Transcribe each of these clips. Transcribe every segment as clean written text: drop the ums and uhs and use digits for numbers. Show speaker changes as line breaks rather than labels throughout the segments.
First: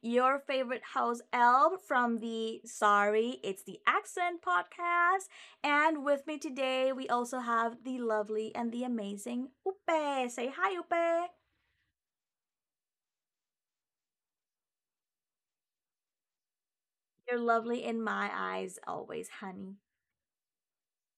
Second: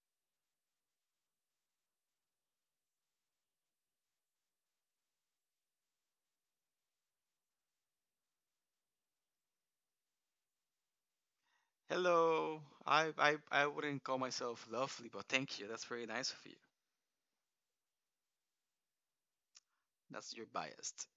your favorite house elf from the Sorry, It's the Accent podcast. And with me today, we also have the lovely and the amazing Upe. Say hi, Upe.
Hello. I wouldn't call myself lovely, but thank you. That's very nice of you.
You're lovely in my eyes always, honey.
That's you're biased.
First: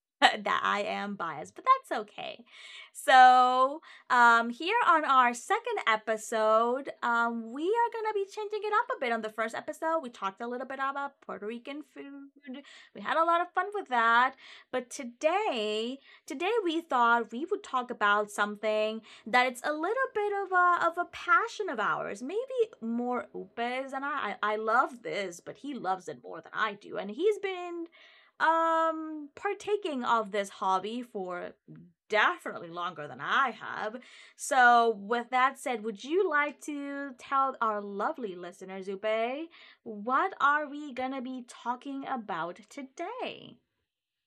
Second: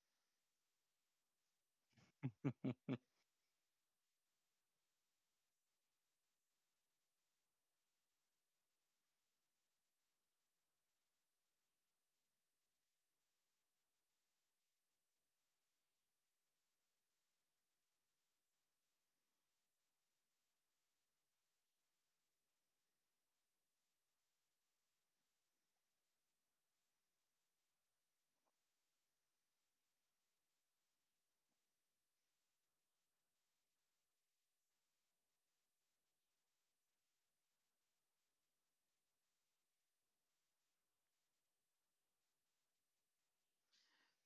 That I am biased, but that's okay. So, here on our second episode, we are going to be changing it up a bit. On the first episode, we talked a little bit about Puerto Rican food. We had a lot of fun with that. But today, we thought we would talk about something that it's a little bit of a passion of ours, maybe more Upe's than I. love this, but he loves it more than I do. And he's been partaking of this hobby for definitely longer than I have. So, with that said, would you like to tell our lovely listener, Zupe, what are we going to be talking about today?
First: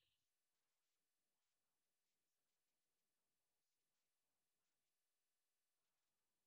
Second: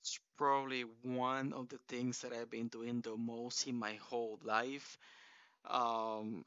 It's probably one of the things that I've been doing the most in my whole life. Um,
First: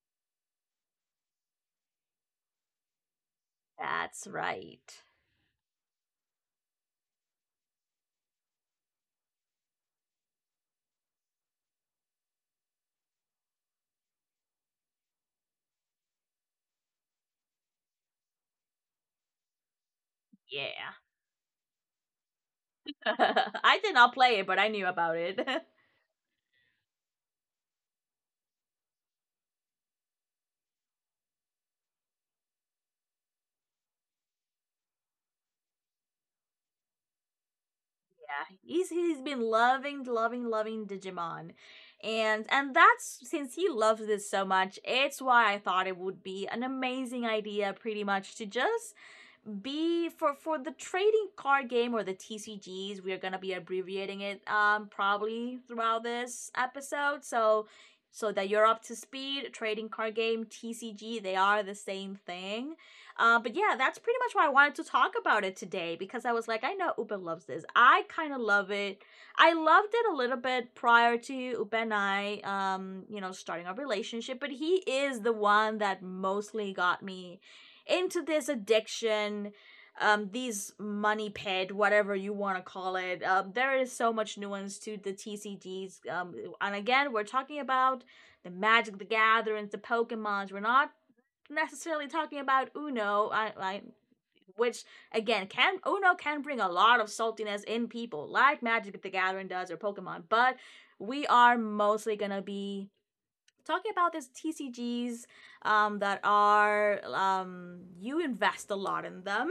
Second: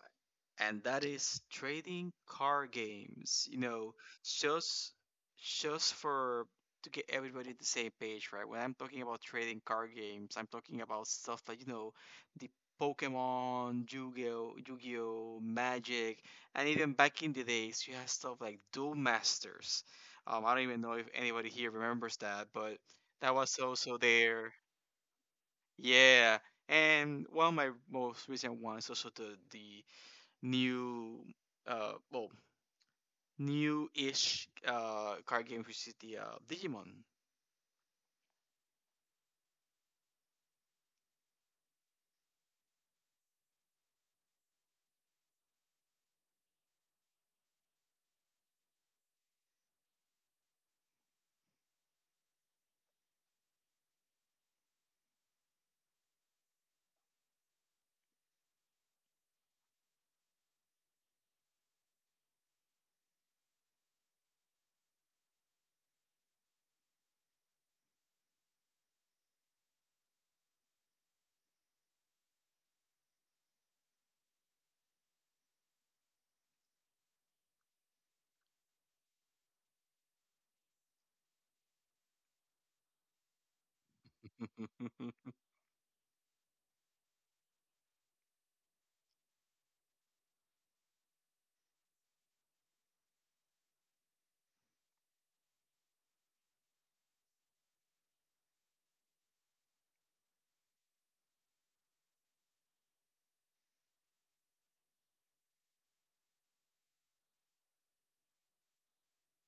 and that is trading card games. You know,
That's
just
right.
just for to get everybody at the same page, right? When I'm talking about trading card games, I'm talking about stuff like the Pokemon, Yu-Gi-Oh, Magic, and even back in the days, you had stuff like Duel Masters. I don't even
Yeah.
know if anybody here remembers that, but that was
I did
also
not play it,
there.
but I knew about it.
Yeah, and one of my most recent ones also the new uh well new-ish card game, which is the Digimon.
Yeah, he's been loving, loving, loving Digimon, and that's since he loves this so much. It's why I thought it would be an amazing idea, pretty much, to just B for the trading card game or the TCGs. We are gonna be abbreviating it probably throughout this episode. So that you're up to speed, trading card game, TCG, they are the same thing. But yeah, that's pretty much why I wanted to talk about it today because I was like, I know Uben loves this. I kind of love it. I loved it a little bit prior to Uben and I, starting our relationship, but he is the one that mostly got me into this addiction, these money pit, whatever you want to call it. There is so much nuance to the TCGs. And again, we're talking about the Magic the Gatherings, the Pokemons. We're not necessarily talking about Uno, I which again, can uno can bring a lot of saltiness in people, like Magic the Gathering does or Pokemon. But we are mostly gonna be talking about these TCGs, that are, you invest a lot in them.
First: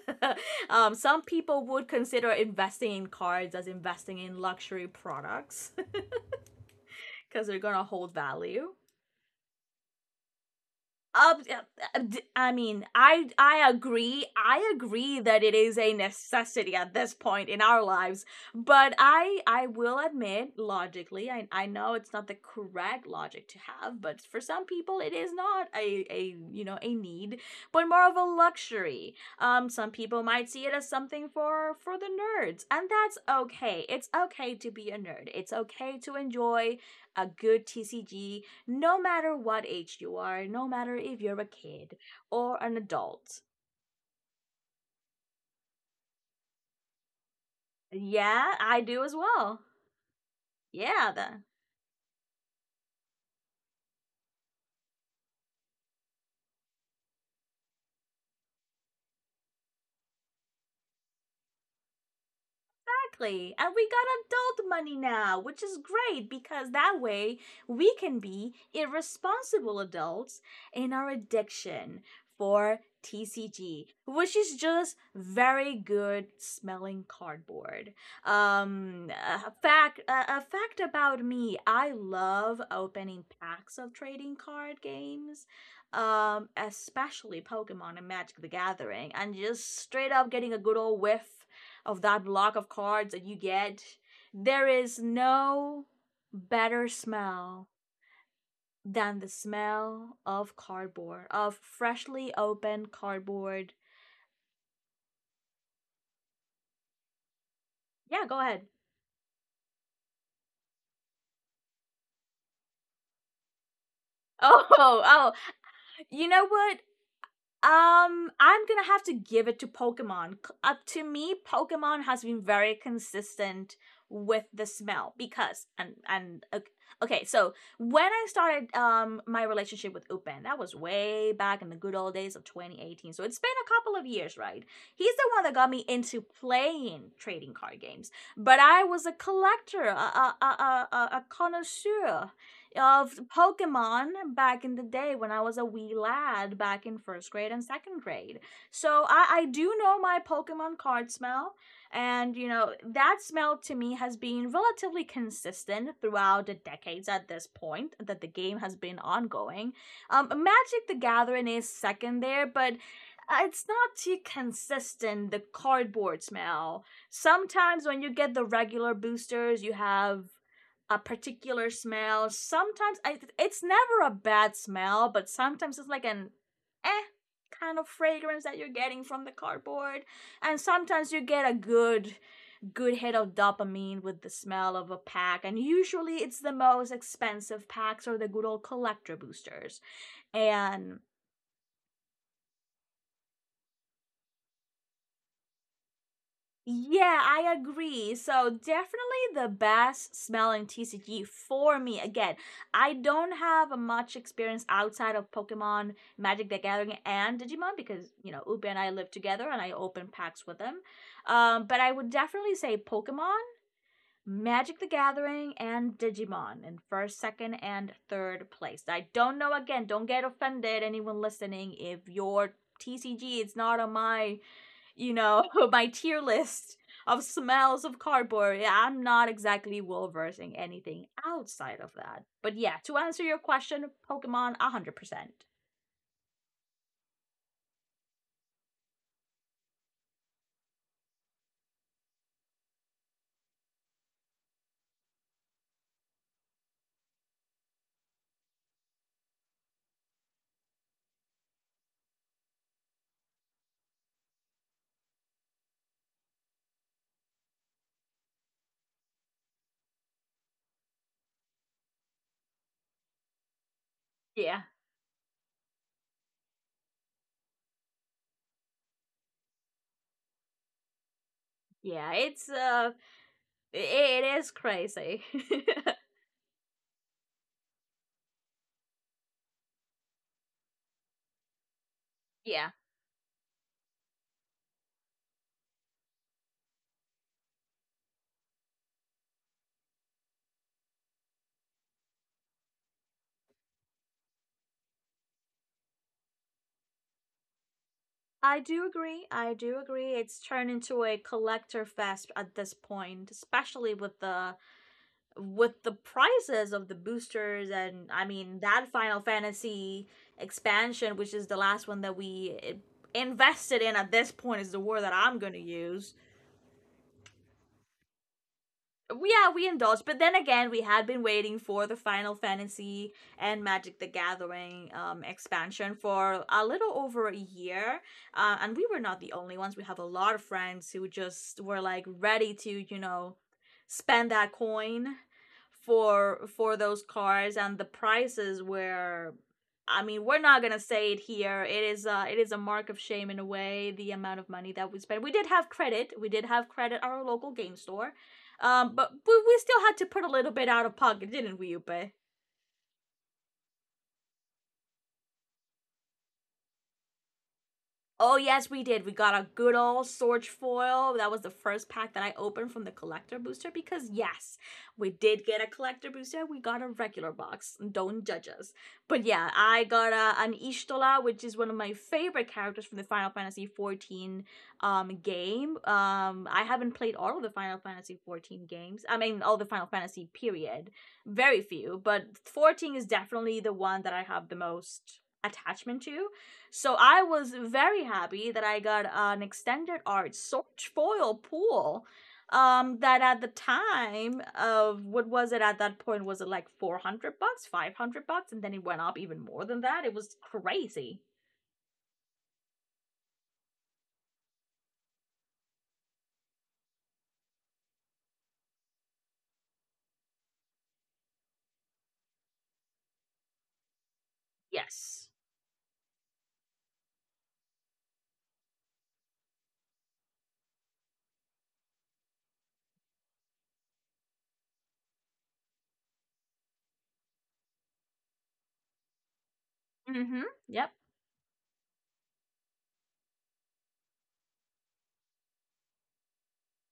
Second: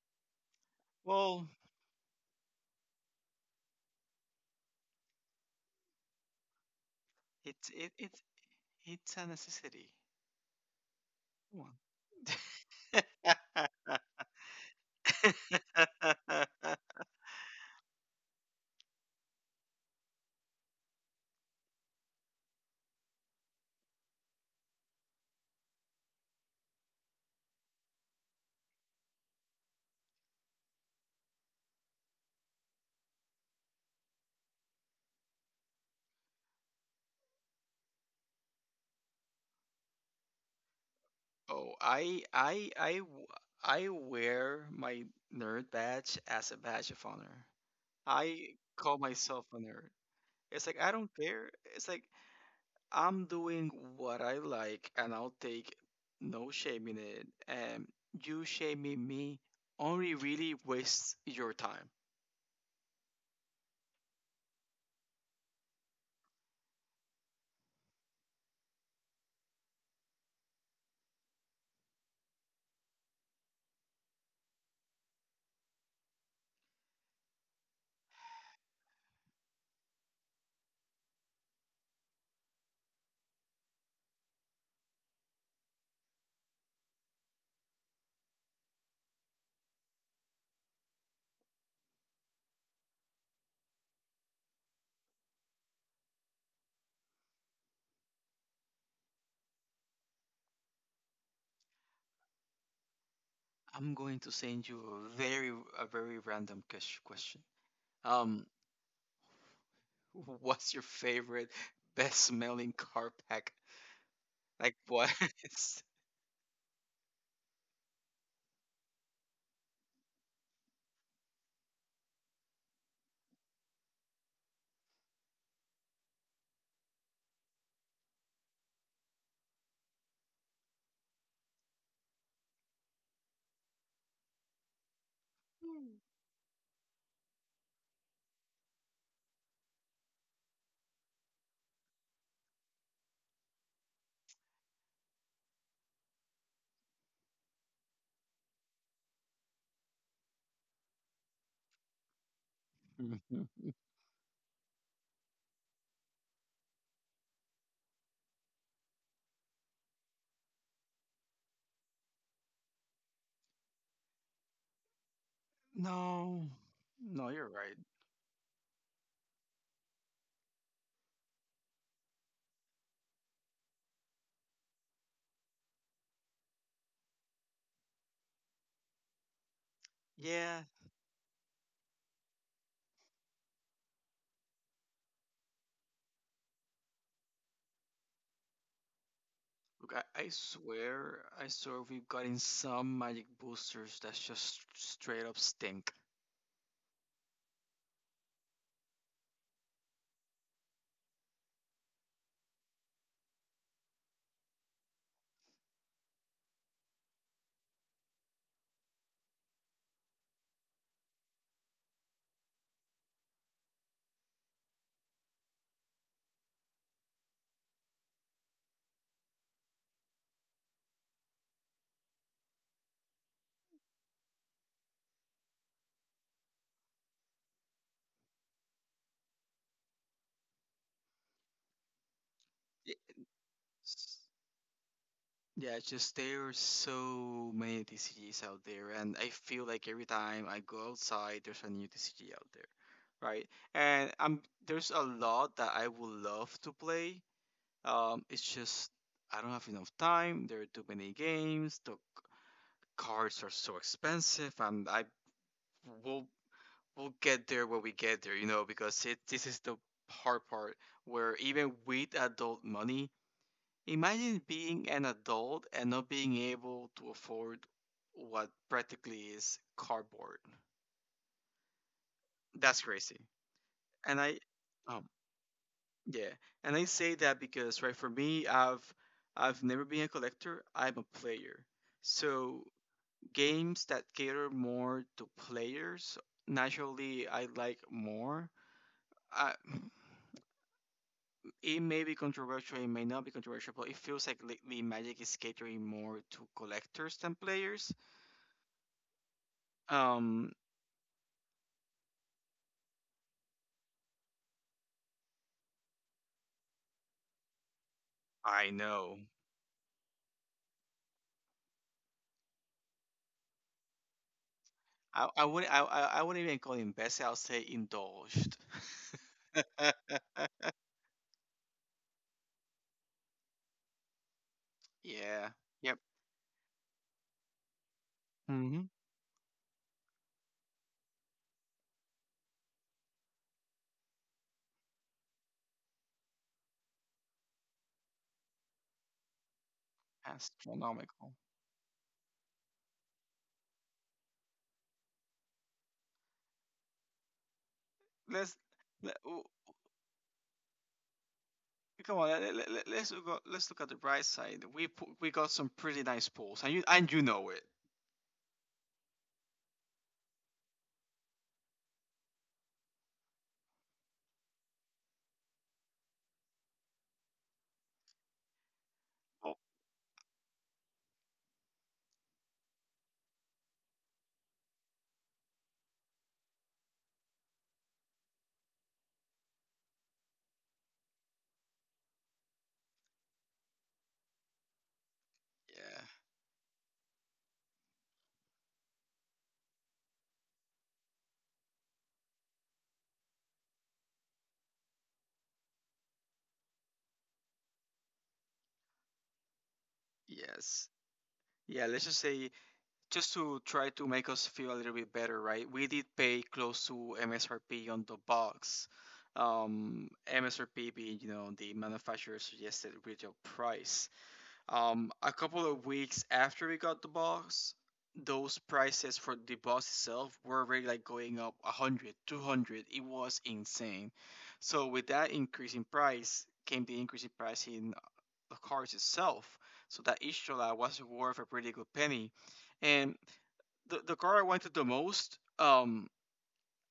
Some
Well,
people would consider investing in cards as investing in luxury products because they're
it's
gonna
it,
hold
it's
value.
it's a necessity. Come
I mean, I agree. I agree that it is
on.
a necessity at this point in our lives. But I will admit, logically, I know it's not the correct logic to have, but for some people, it is not a a you know a need, but more of a luxury. Some people might see it as something for the nerds, and that's okay. It's okay to be a nerd. It's okay to enjoy a good TCG no matter what age you are, no matter if you're a
oh,
kid
I
or
I
an
I w-
adult.
I wear my nerd badge as a badge of honor. I
Yeah, I
call
do as
myself a
well.
nerd. It's like I don't
Yeah,
care. It's like I'm doing what I like, and I'll take no shame in it. And you shaming me only really wastes your time.
exactly. And we got adult money now, which is great because that way we can be irresponsible adults in our addiction for TCG, which is just very good smelling cardboard. A fact about me: I love opening packs of trading card games, especially Pokemon and Magic the Gathering, and just straight up getting a good old whiff of that block of cards that you get. There is no better smell than the smell of cardboard, of freshly opened cardboard.
I'm going to send you a very random question.
Yeah, go
Um,
ahead.
what's your favorite best smelling car pack?
Oh,
Like what?
oh,
is-
you know what? I'm gonna have to give it to Pokemon. Up to me, Pokemon has been very consistent with the smell, because okay, so when I started my relationship with Upen, that was way back in the good old days of 2018. So it's been a couple of years, right? He's the one that got me into playing trading card games, but I was a collector, a connoisseur of Pokemon back in the day when I was a wee lad back in first grade and second grade. So I do know my Pokemon card smell. And, that smell to me has been relatively consistent throughout the decades at this point that the game has been ongoing. Magic the Gathering is second there, but it's not too consistent, the cardboard
no,
smell.
no, you're right.
Sometimes when you get the regular boosters, you have a particular smell. Sometimes it's never a bad smell, but sometimes it's like an eh kind of fragrance that you're getting from the cardboard. And
Yeah,
sometimes you get a good hit of dopamine with the smell of a pack. And usually it's the most expensive packs or the good old collector boosters.
look,
And
I swear we've gotten some magic boosters that just straight up stink.
Yeah, I agree. So definitely the best smelling TCG for me. Again, I don't have much experience outside of Pokemon, Magic the Gathering, and Digimon because Ubi and I live together and I open packs with them. But I would definitely say Pokemon, Magic the Gathering, and Digimon in first, second, and third place. I don't know. Again, don't get offended, anyone listening, if your TCG is not on my, you know, my tier list of smells of cardboard. Yeah, I'm not exactly well versed in anything outside of that. But yeah,
Y-
to answer your question, Pokemon 100%.
Yeah, it's just there are so many TCGs out there, and I feel like every time I go outside, there's a new TCG out there, right? And there's a lot that I would love to play. It's just I don't have enough time. There are too many games. The cards are so expensive, and I will we'll get there when we get there, you know, because it this is the hard part where even with adult money, imagine
Yeah,
being an adult and not being able to afford what practically is cardboard.
yeah,
That's crazy. And I,
it is
um,
crazy.
yeah, and I say that because, right, for me, I've never been a collector. I'm a player. So
Yeah,
games that cater more to players, naturally, I like more. I, it may be controversial, it may not be controversial, but it feels like lately Magic is catering more to collectors than players.
I do agree. I do agree. It's
Um,
turned into a collector fest at this point, especially with the prices of the boosters. And I mean
I
that
know.
Final Fantasy expansion, which is the last one that we, invested in at this point, is the word that
I,
I'm
I
going to
would I I
use.
I wouldn't even call him bested. I'll say indulged.
Yeah, we indulged, but then again, we had been waiting for the Final Fantasy and Magic the Gathering
Yeah.
expansion
Yep.
for a little over a year, and
Hmm.
we were not the only ones. We have a lot of friends who just were like ready to, spend that coin for those cards, and the prices were. I mean, we're not gonna say it
Astronomical.
here. It is, it is a mark of shame in a way, the amount of money that we spent. We did have credit. We did have credit at our local game store,
Let's
but
let,
we,
w-
we still had to put a little bit out of pocket, didn't we, Upe?
come on. Let, let, let- Let's look at, let's look at the bright side. We got some pretty nice pools, and you know it.
Oh yes, we did. We got a good old Sorge foil. That was the first pack that I opened from the collector booster, because yes, we did get a collector booster. We got a regular box. Don't judge us. But yeah,
Oh.
I got an Ishtola, which is one of my favorite characters from the Final Fantasy 14 game. I haven't played all of the Final Fantasy 14 games. I mean, all the Final Fantasy period. Very few, but 14 is definitely the one that I have the most attachment
Yeah.
to, so I was very happy that I got an extended art Sorge foil pool. That at the time of, what was it at that point? Was it like 400 bucks, 500 bucks? And then it went up even more than that. It was
Yes.
crazy.
Yeah. Let's just say, just to try to make us feel a little bit better, right? We did pay close to MSRP on the box. MSRP being, you know, the manufacturer suggested retail price.
Yes.
A couple of weeks after we got the box, those prices for the box itself were already like going up 100, 200. It was insane. So with that increase in price came the increase in price in the cars itself. So that
Mm-hmm.
Ishtola
Yep.
was worth a pretty good penny. And the car I wanted the most, um,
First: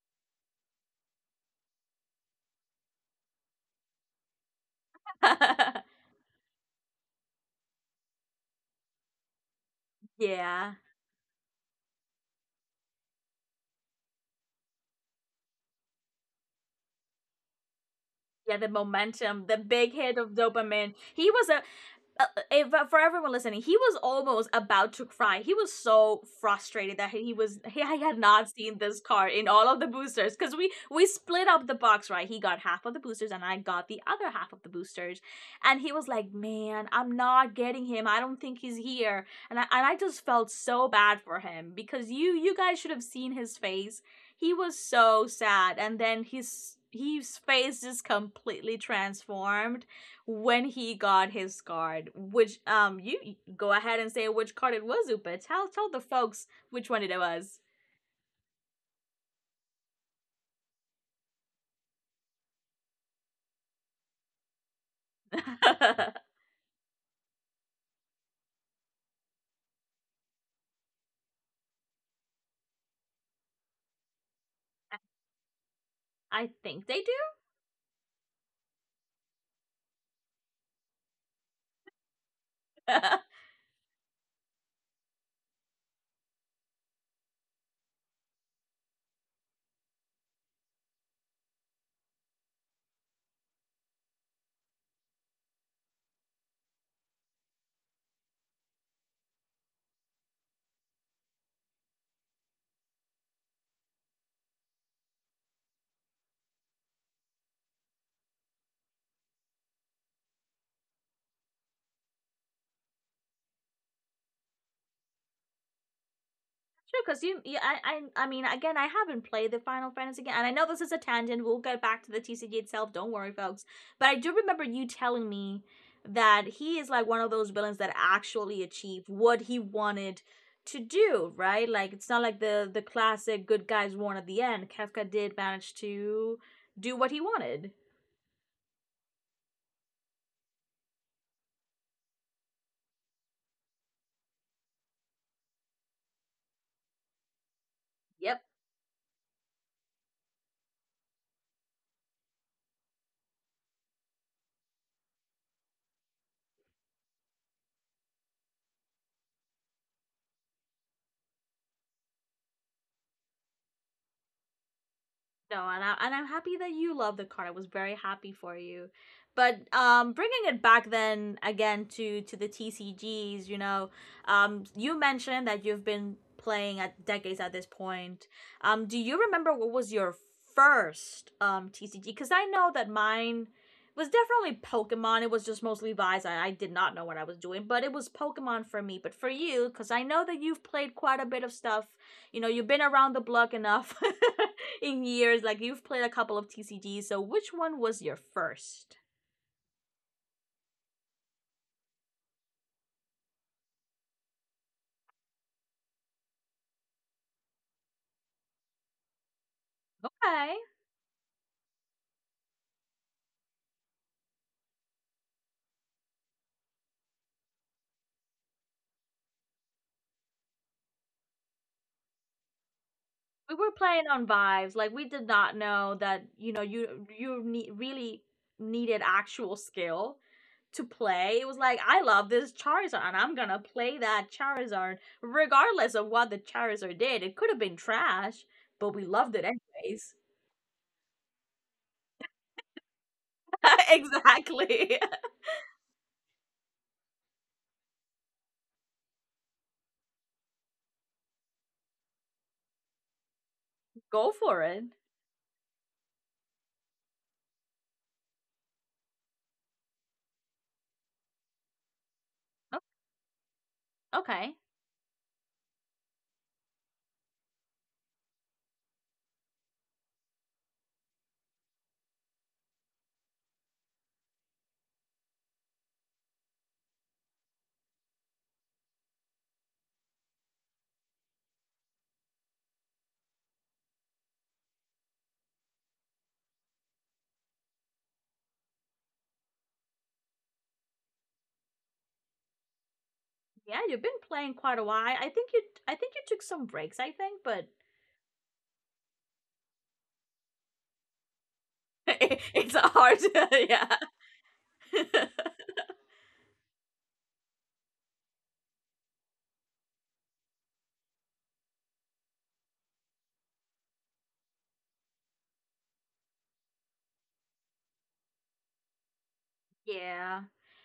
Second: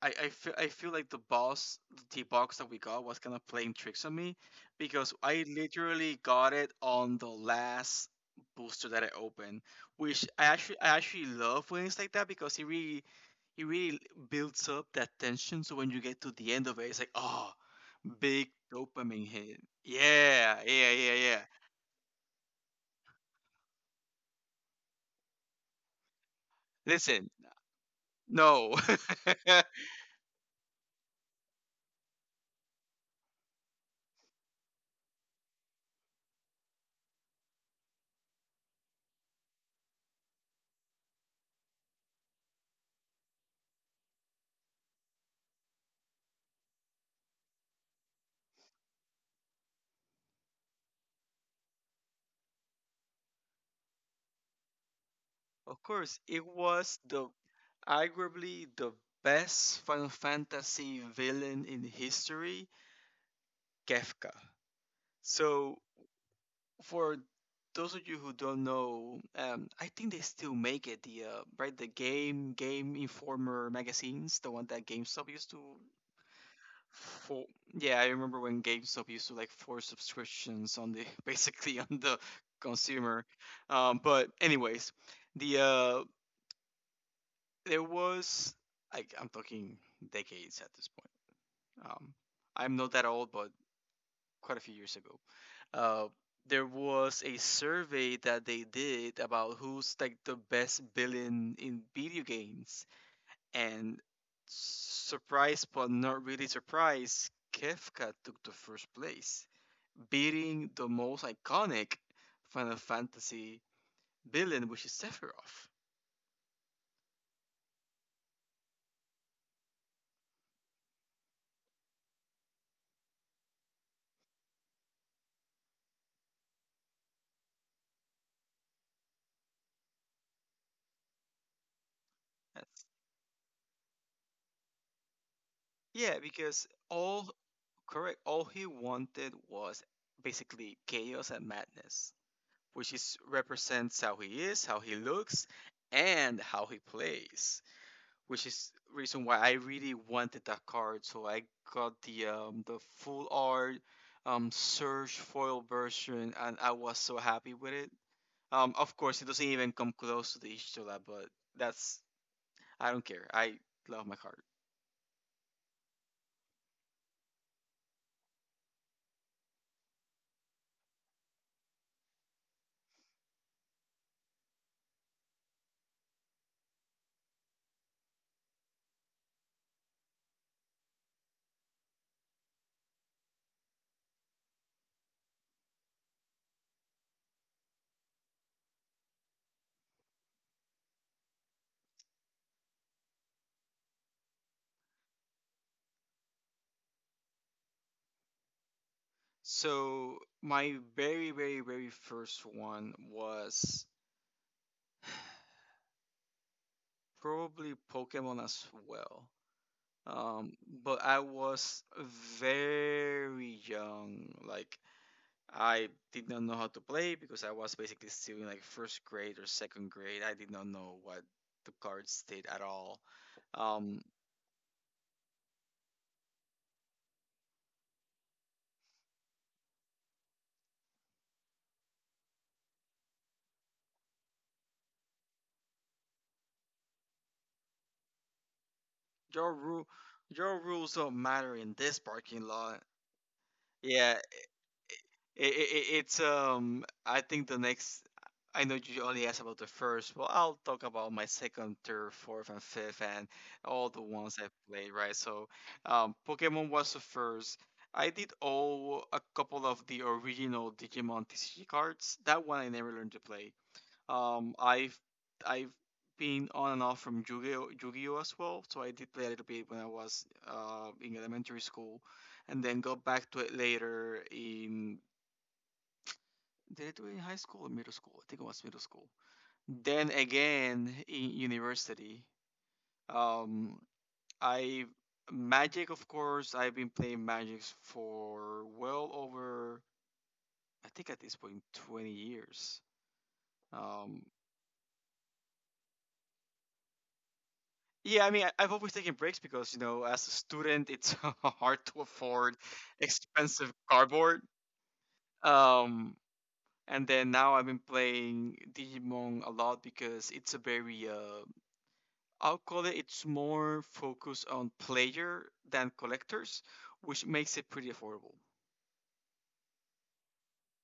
I, I, feel I feel like the boss, the T box that we got, was kind of playing tricks on me because I literally got it on the last booster that I opened, which
Yeah.
I actually love when it's like that because it really builds up that tension. So when you get to the end of it, it's like, oh, big
Yeah, the
dopamine
momentum, the
hit.
big hit of
Yeah, yeah,
dopamine.
yeah,
He
yeah.
was a uh, uh, for everyone listening, he was almost about to cry. He was so frustrated that
Listen,
he had not
no.
seen this card in all of the boosters, because we split up the box, right. He got half of the boosters and I got the other half of the boosters, and he was like, "Man, I'm not getting him. I don't think he's here." And I just felt so bad for him, because you guys should have seen his face. He was so sad, and then his face just completely transformed when he got his card, which you go ahead and say which card it was, Upa. Tell
Of
tell the
course, it
folks which
was
one it
the
was.
arguably the best Final Fantasy villain in history, Kefka. So,
I
for those of you who don't know, I think they still make it the the game Game Informer magazines, the one that GameStop used to.
think they do.
For Yeah, I remember when GameStop used to like force subscriptions on the basically on the consumer. But anyways, the uh, there was like I'm talking decades at this point. Um, I'm not that old, but quite a few years ago, uh, there was a survey that they did about who's like the best villain in video games, and surprise, but not really surprised, Kefka took the first place, beating the most iconic Final Fantasy villain, which is Sephiroth.
Sure, because I mean, again, I haven't played the Final Fantasy game, and I know this is a tangent. We'll get back to the TCG itself. Don't worry, folks. But I do remember you telling me that he is like one of those villains that actually achieved what he wanted to do, right? Like, it's not like the
That's-
classic good guys won at the end. Kafka did manage
yeah,
to
because
do what he
all
wanted.
Correct. All he wanted was basically chaos and madness, which is represents how he is, how he looks, and how he plays.
Yep.
Which is reason why I really wanted that card, so I got the full art Surge foil version, and I was so happy with it. Of course, it doesn't even come close to the Ishtola, but that's I don't care. I love my card.
No, and I'm happy that you love the card. I was very happy for you. But bringing it back then again to the TCGs, you mentioned that you've been playing at decades at this point. Do you remember what was your first TCG? Because I know that mine was definitely Pokemon. It was just mostly Vise. I did not know what I was doing, but it was Pokemon for me. But for you, because I know that you've played quite a bit of stuff. You know, you've been around the block enough. In years. Like you've played a couple of TCGs, so which one was your first?
So my very first one was probably Pokemon as well.
Okay.
Um, but I was very young. Like I did not know how to play because I was basically still in like first grade or second grade. I did not know what the cards did at all.
We were
Um,
playing on vibes. Like we did not know that, you know, you need really needed actual skill to play. It was like, I love this Charizard and I'm gonna play that Charizard regardless of what the Charizard did. It could have been trash, but we loved it
your rule,
anyways.
your rules don't matter in this parking lot. Yeah,
Exactly.
It's I think the next. I know you only asked about the first. Well, I'll talk about my second, third, fourth, and fifth, and all the
Go
ones I
for it.
played. Right. So, Pokemon was the first. I did owe a couple of the original Digimon TCG cards. That one I never learned to play.
Okay.
Um, I've I've been on and off from Yu-Gi-Oh as well. So I did play a little bit when I was in elementary school, and then got back to it later in did I do it in high school or middle school? I think it was middle school. Then again in university, um, I Magic, of course. I've been playing Magic for well over, I think at this point, 20 years.
Yeah, you've been
Um,
playing quite a while. I think you took some breaks, I think, but
yeah, I mean, I've always taken breaks because, you know, as a student, it's hard to afford
it's hard
expensive
yeah
cardboard. Um, and then now I've been playing Digimon a lot because it's a very I'll call it it's more focused on player than collectors, which makes it pretty affordable.
Yeah.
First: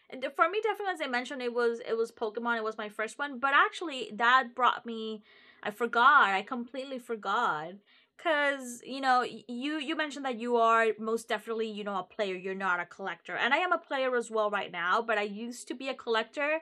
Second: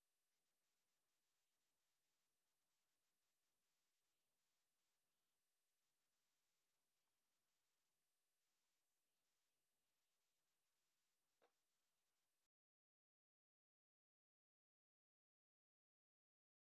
For me, definitely, as I mentioned, it was Pokemon. It was my first one, but actually, that brought me. I forgot. I completely forgot. Cause you mentioned that you are most definitely, you know, a player. You're not a collector, and I am a player as well right now. But I used to be a collector,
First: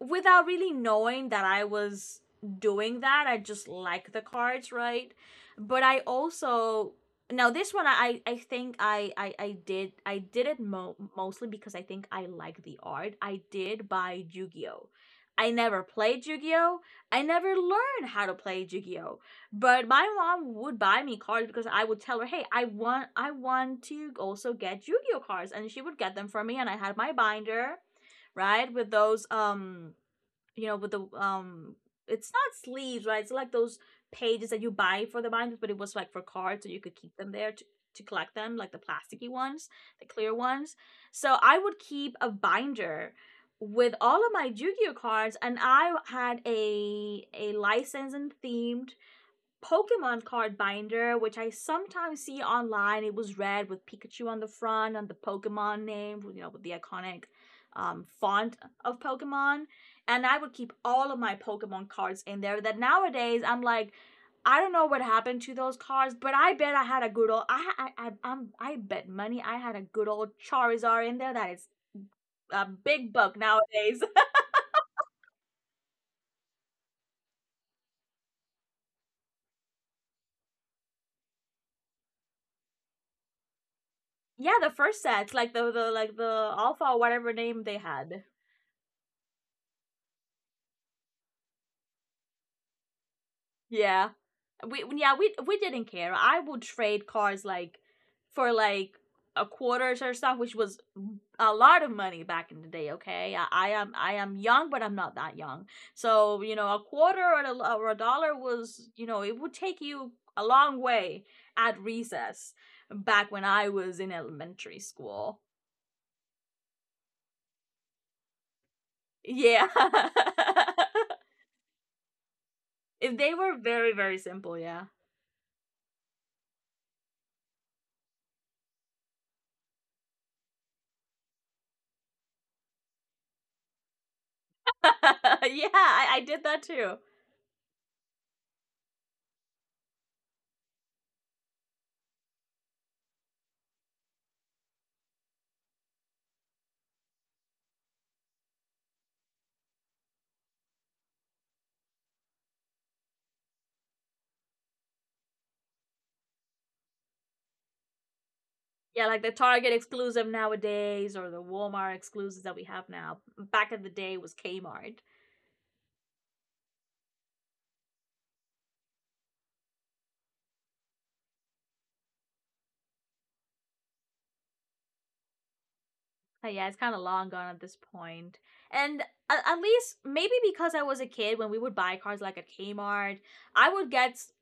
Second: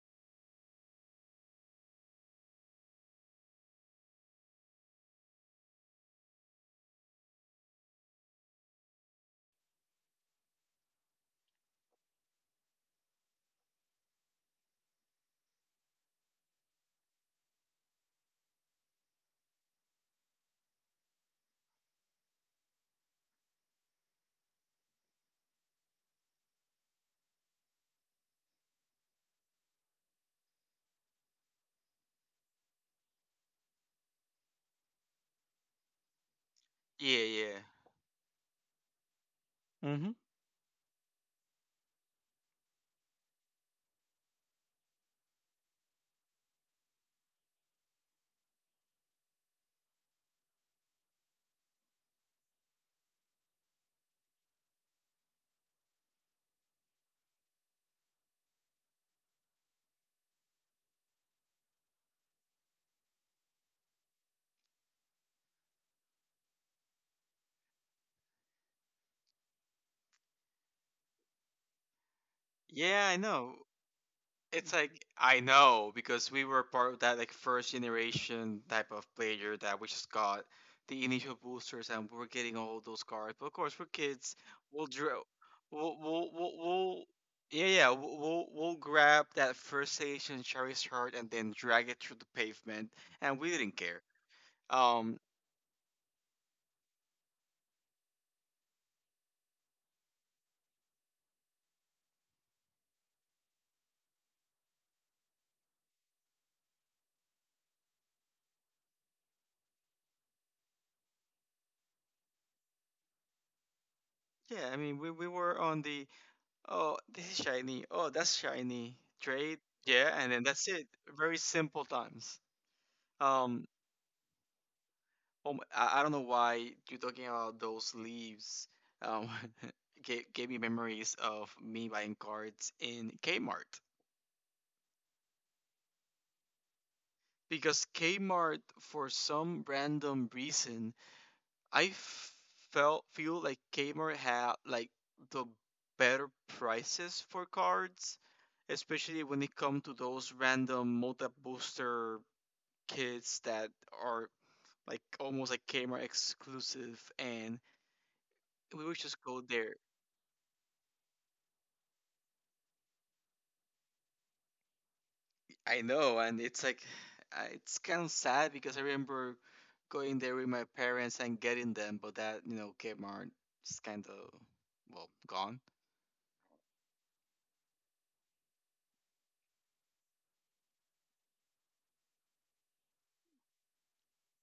without really knowing that I was doing that. I just like the cards, right? But I also now this one I I think I did it mostly because I think I like the art. I did buy Yu-Gi-Oh. I never played Yu-Gi-Oh. I never learned how to play Yu-Gi-Oh. But my mom would buy me cards because I would tell her, "Hey, I want to also get Yu-Gi-Oh cards." And she would get them for me, and I had my binder, right? With those you know, with the it's not sleeves, right? It's like those pages that you buy for the binders, but it was like for cards, so you could keep
Yeah,
them there
yeah.
to collect them, like the plasticky ones, the
Mm-hmm.
clear ones. So I would keep a binder with all of my Yu-Gi-Oh cards, and I had a license and themed Pokemon card binder, which I sometimes see online. It was red with Pikachu on the front and the Pokemon name, you know, with the iconic font of Pokemon. And I would keep all of my Pokemon cards in there. That nowadays I'm like, I don't know what happened to those cards, but I bet I had a good old. I bet money I had a good old Charizard in there. That is a
Yeah,
big
I
buck
know.
nowadays.
It's like I know because we were part of that like first generation type of player that we just got the initial boosters and we were getting all those cards. But of course, we're kids.
Yeah, the
We'll
first
drill.
sets, like the like the Alpha or
We'll
whatever name
yeah
they
yeah
had.
We'll grab that first station Charizard and then drag it through the pavement, and we didn't care.
Yeah. We yeah,
Um,
we didn't care. I would trade cars like for like a quarters or stuff, which was a lot of money back in the day, okay? I am I am young, but I'm not that young. So, you know, a quarter or a dollar was, you know, it would take you a long way at recess back when I was in
Yeah, I
elementary
mean, we
school.
were on the, oh, this is shiny. Oh, that's shiny. Trade.
Yeah.
Yeah, and then that's it. Very simple times.
If they were
Um,
very, very simple, yeah.
oh, I don't know why you talking about those leaves. Um, gave me memories of me buying cards in Kmart
Yeah, I did that too.
because Kmart, for some random reason, I f- felt feel like Kmart had like the better prices for cards, especially when it comes to those random multi booster kits that are like almost like Kmart exclusive, and we would
Yeah,
just
like the
go
Target
there.
exclusive nowadays or the Walmart exclusives that we have now. Back in the day was Kmart.
I know, and it's like it's kind of sad because I remember going there with my parents and getting them, but that you know Kmart is kind of well gone.
But yeah, it's kind of long gone at this point. And at least maybe because I was a kid when we would buy cars like at Kmart, I would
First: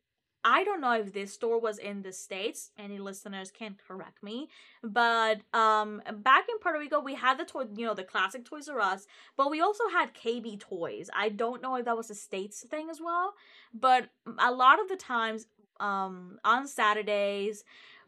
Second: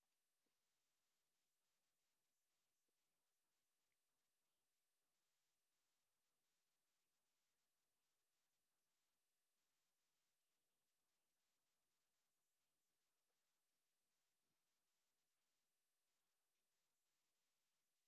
I don't know if this store was in the states. Any listeners can correct me, but back in Puerto Rico, we had the toy, you know, the classic Toys R Us, but we also had KB Toys. I don't know if that was a states thing as well, but a lot of the times, on Saturdays,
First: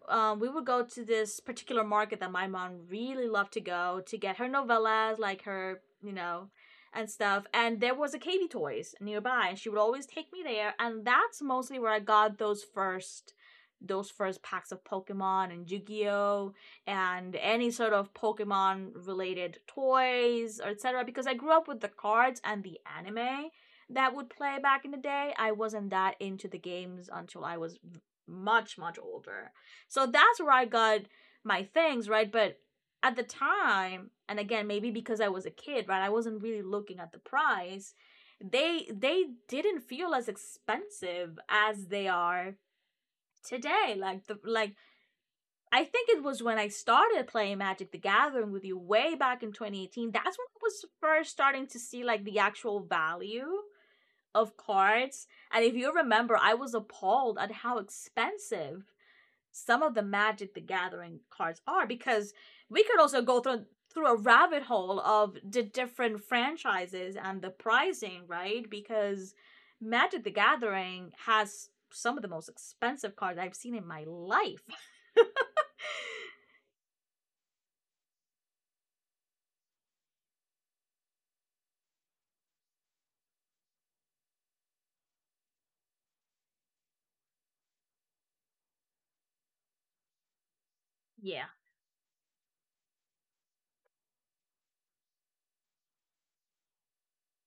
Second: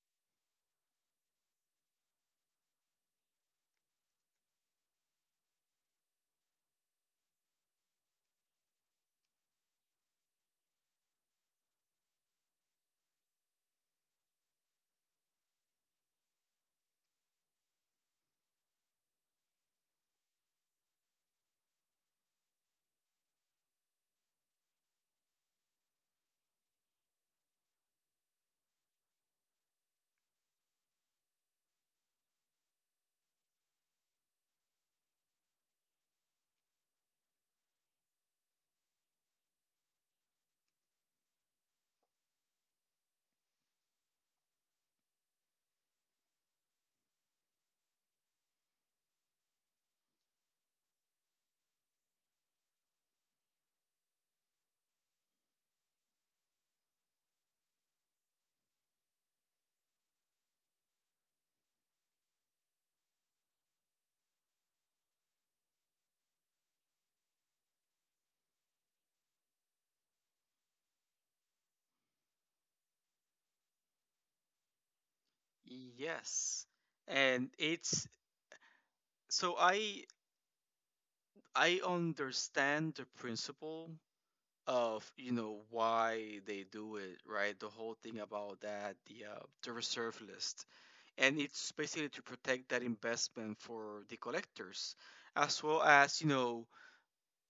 we would go to this particular market that my mom really loved to go to get her novellas, like her, you know, and stuff. And there was a Katie Toys nearby, and she would always take me there. And that's mostly where I got those first packs of Pokemon and Yu-Gi-Oh and any sort of Pokemon related toys or etc. Because I grew up with the cards and the anime that would play back in the day. I wasn't that into the games until I was much much older. So that's where I got my things, right? But at the time, and again, maybe because I was a kid, right? I wasn't really looking at the price. They didn't feel as expensive as they are today. Like I think it was when I started playing Magic the Gathering with you way back in 2018. That's when I was first starting to see like the actual value of cards. And if you remember, I was appalled at how expensive some of the Magic the Gathering cards are, because we could also go through a rabbit hole of the different franchises and the pricing, right? Because Magic the Gathering has some of the most expensive cards I've seen in my life.
Yes. And it's so I understand the principle of you know why they do it, right, the whole thing about that the reserve list, and
Yeah.
it's basically to protect that investment for the collectors as well as you know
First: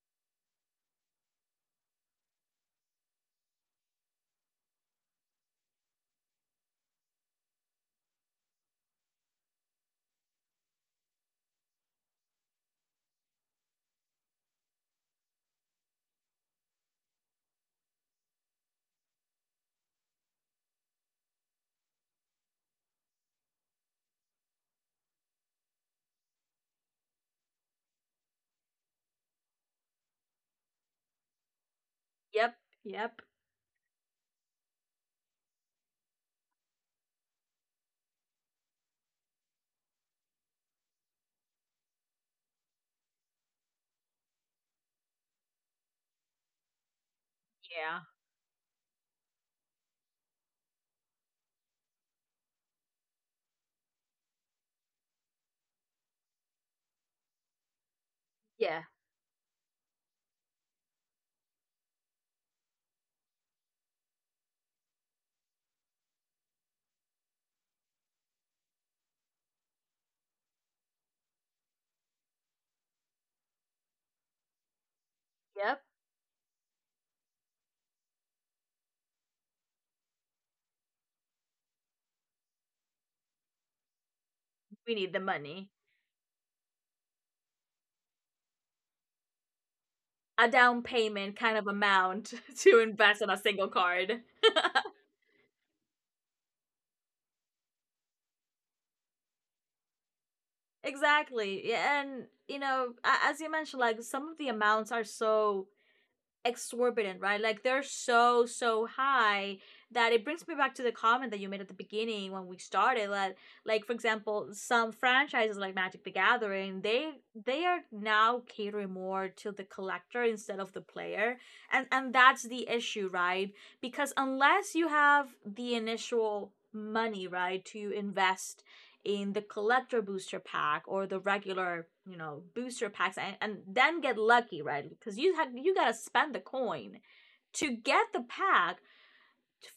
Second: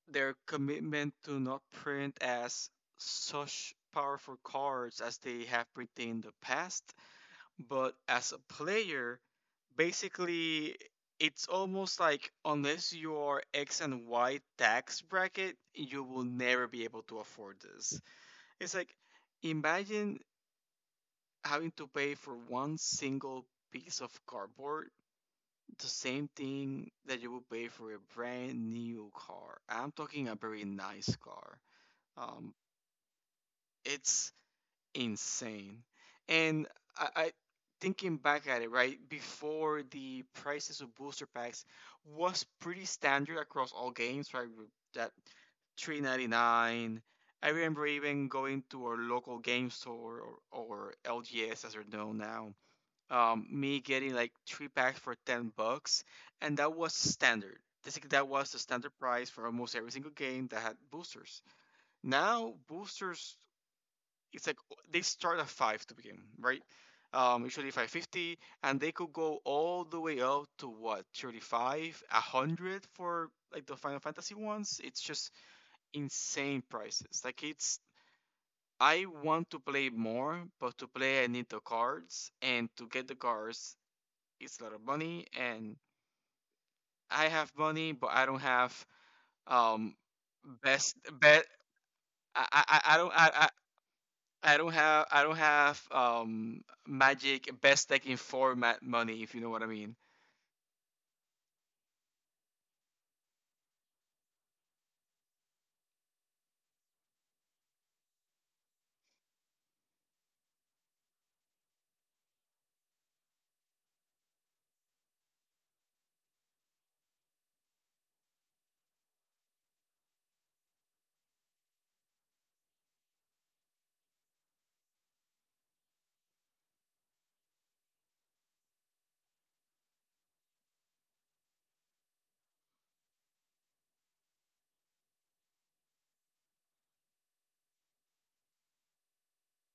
their commitment to not print as such powerful cards as they have printed in the past. But as a player, basically, it's almost like unless you are X and Y tax bracket, you will never be able to afford this. It's like imagine having to pay for one single piece of cardboard, the same thing that you would pay for a brand new car. I'm talking a very nice car. Um,
Yep. Yep.
it's insane. And I thinking back at it, right, before the prices of booster packs was pretty standard across all games, right? with That 3.99. I remember
Yeah.
even going to our local game store or LGS as they're known now. Me getting like three packs for $10, and that was standard. Basically, that was the
Yeah.
standard price for almost every single game that had boosters. Now boosters it's like they start at five to begin, right? Usually 5.50, and they could go all the way up to what, 35, a hundred for like the Final Fantasy ones. It's just
Yep.
insane prices. Like it's I want to play more, but to play I need the cards, and to get the cards it's a lot of
We need the
money,
money.
and I have money, but I don't have um
A down
best
payment
bet.
kind of amount
I, I,
to
I I don't
invest in a
I,
single card.
don't have magic best tech in format money, if you know what I mean.
Exactly. Yeah, and, you know, as you mentioned, like some of the amounts are so exorbitant, right? Like they're so, so high that it brings me back to the comment that you made at the beginning when we started that like for example, some franchises like Magic the Gathering, they are now catering more to the collector instead of the player. And that's the issue, right? Because unless you have the initial money, right, to invest in the collector booster pack or the regular, you know, booster packs, and then get lucky, right? Because you have you gotta spend the coin to get the pack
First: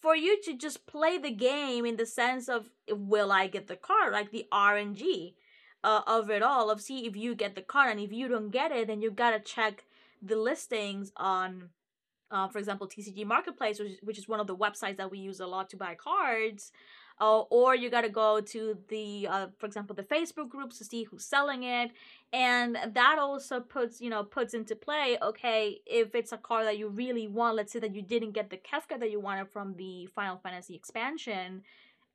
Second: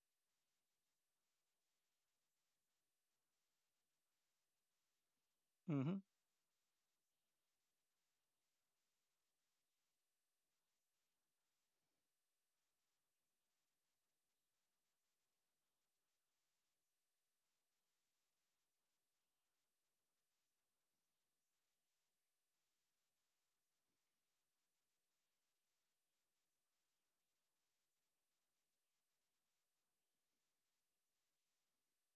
for you to just play the game in the sense of will I get the card, like the RNG
Mm-hmm.
of it all, of see if you get the card, and if you don't get it, then you gotta check the listings on for example, TCG Marketplace, which is one of the websites that we use a lot to buy cards. Or you got to go to the, for example, the Facebook groups to see who's selling it, and that also puts, you know, puts into play. Okay, if it's a card that you really want, let's say that you didn't get the Kefka that you wanted from the Final Fantasy expansion,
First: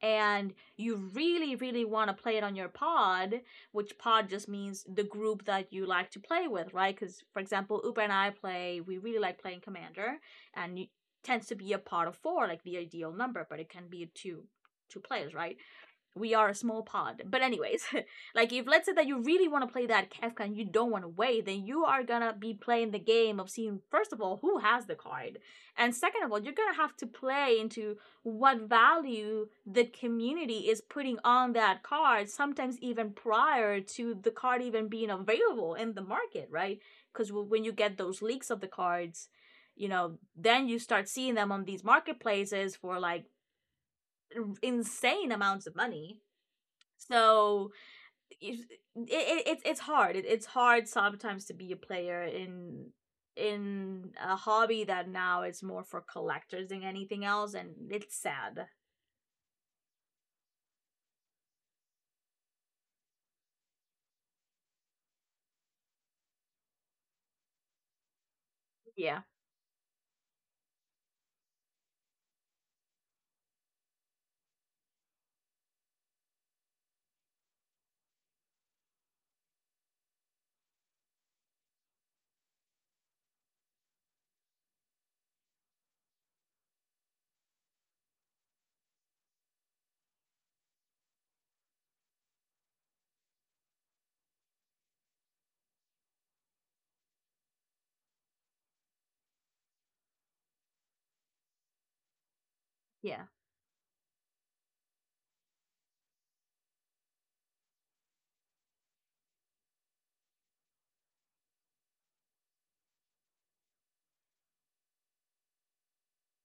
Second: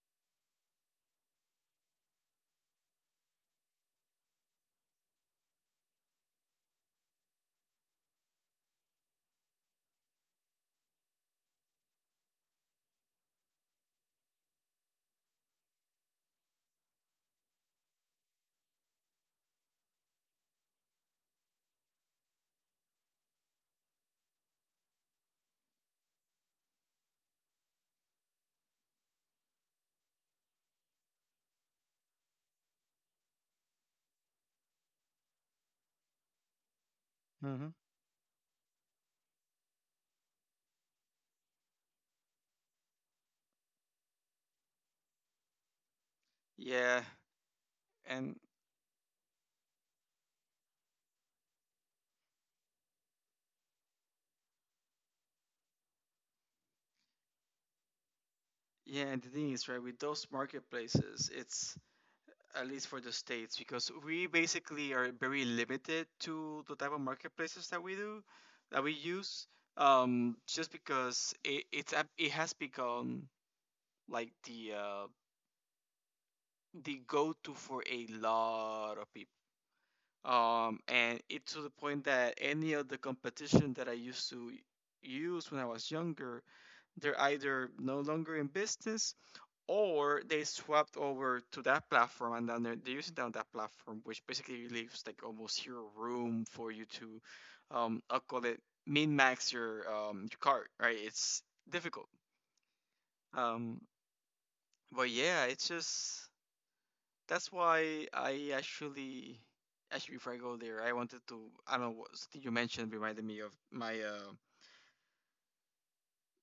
and you really, really want to play it on your pod, which pod just means the group that you like to play with, right? Because, for example, Uber and I play, we really like playing Commander, and it tends to be a pod of four, like the ideal number, but it can be two players, right? We are a small pod. But anyways, like if let's say that you really want to play that Kefka and you don't want to wait, then you are gonna be playing the game of seeing first of all who has the card, and second of all you're gonna have to play into what value the community is putting on that card. Sometimes even prior to the card even being available in the market, right? Because when
Mm-hmm.
you get those leaks of the cards, you know then you start seeing them on these marketplaces for like insane amounts of money,
Yeah,
so
and
it, it's it's hard. It's hard sometimes to be a player in a hobby that now it's more for collectors than anything else, and it's sad.
yeah, and the thing is, right, with those marketplaces, it's at least for the states, because we basically are very limited to the type of marketplaces that we
Yeah,
use. Just because it has become like the go to for a lot of people. And it, to the point that any of the competition that I used to use when I was younger, they're either no longer in business, or they swapped over to that platform, and then they're using that platform, which basically leaves like almost zero room for you to, I'll call it min max your card, right? It's difficult.
yeah.
Um, but yeah, it's just that's why actually before I go there, I wanted to. I don't know what. Something you mentioned reminded me of my uh,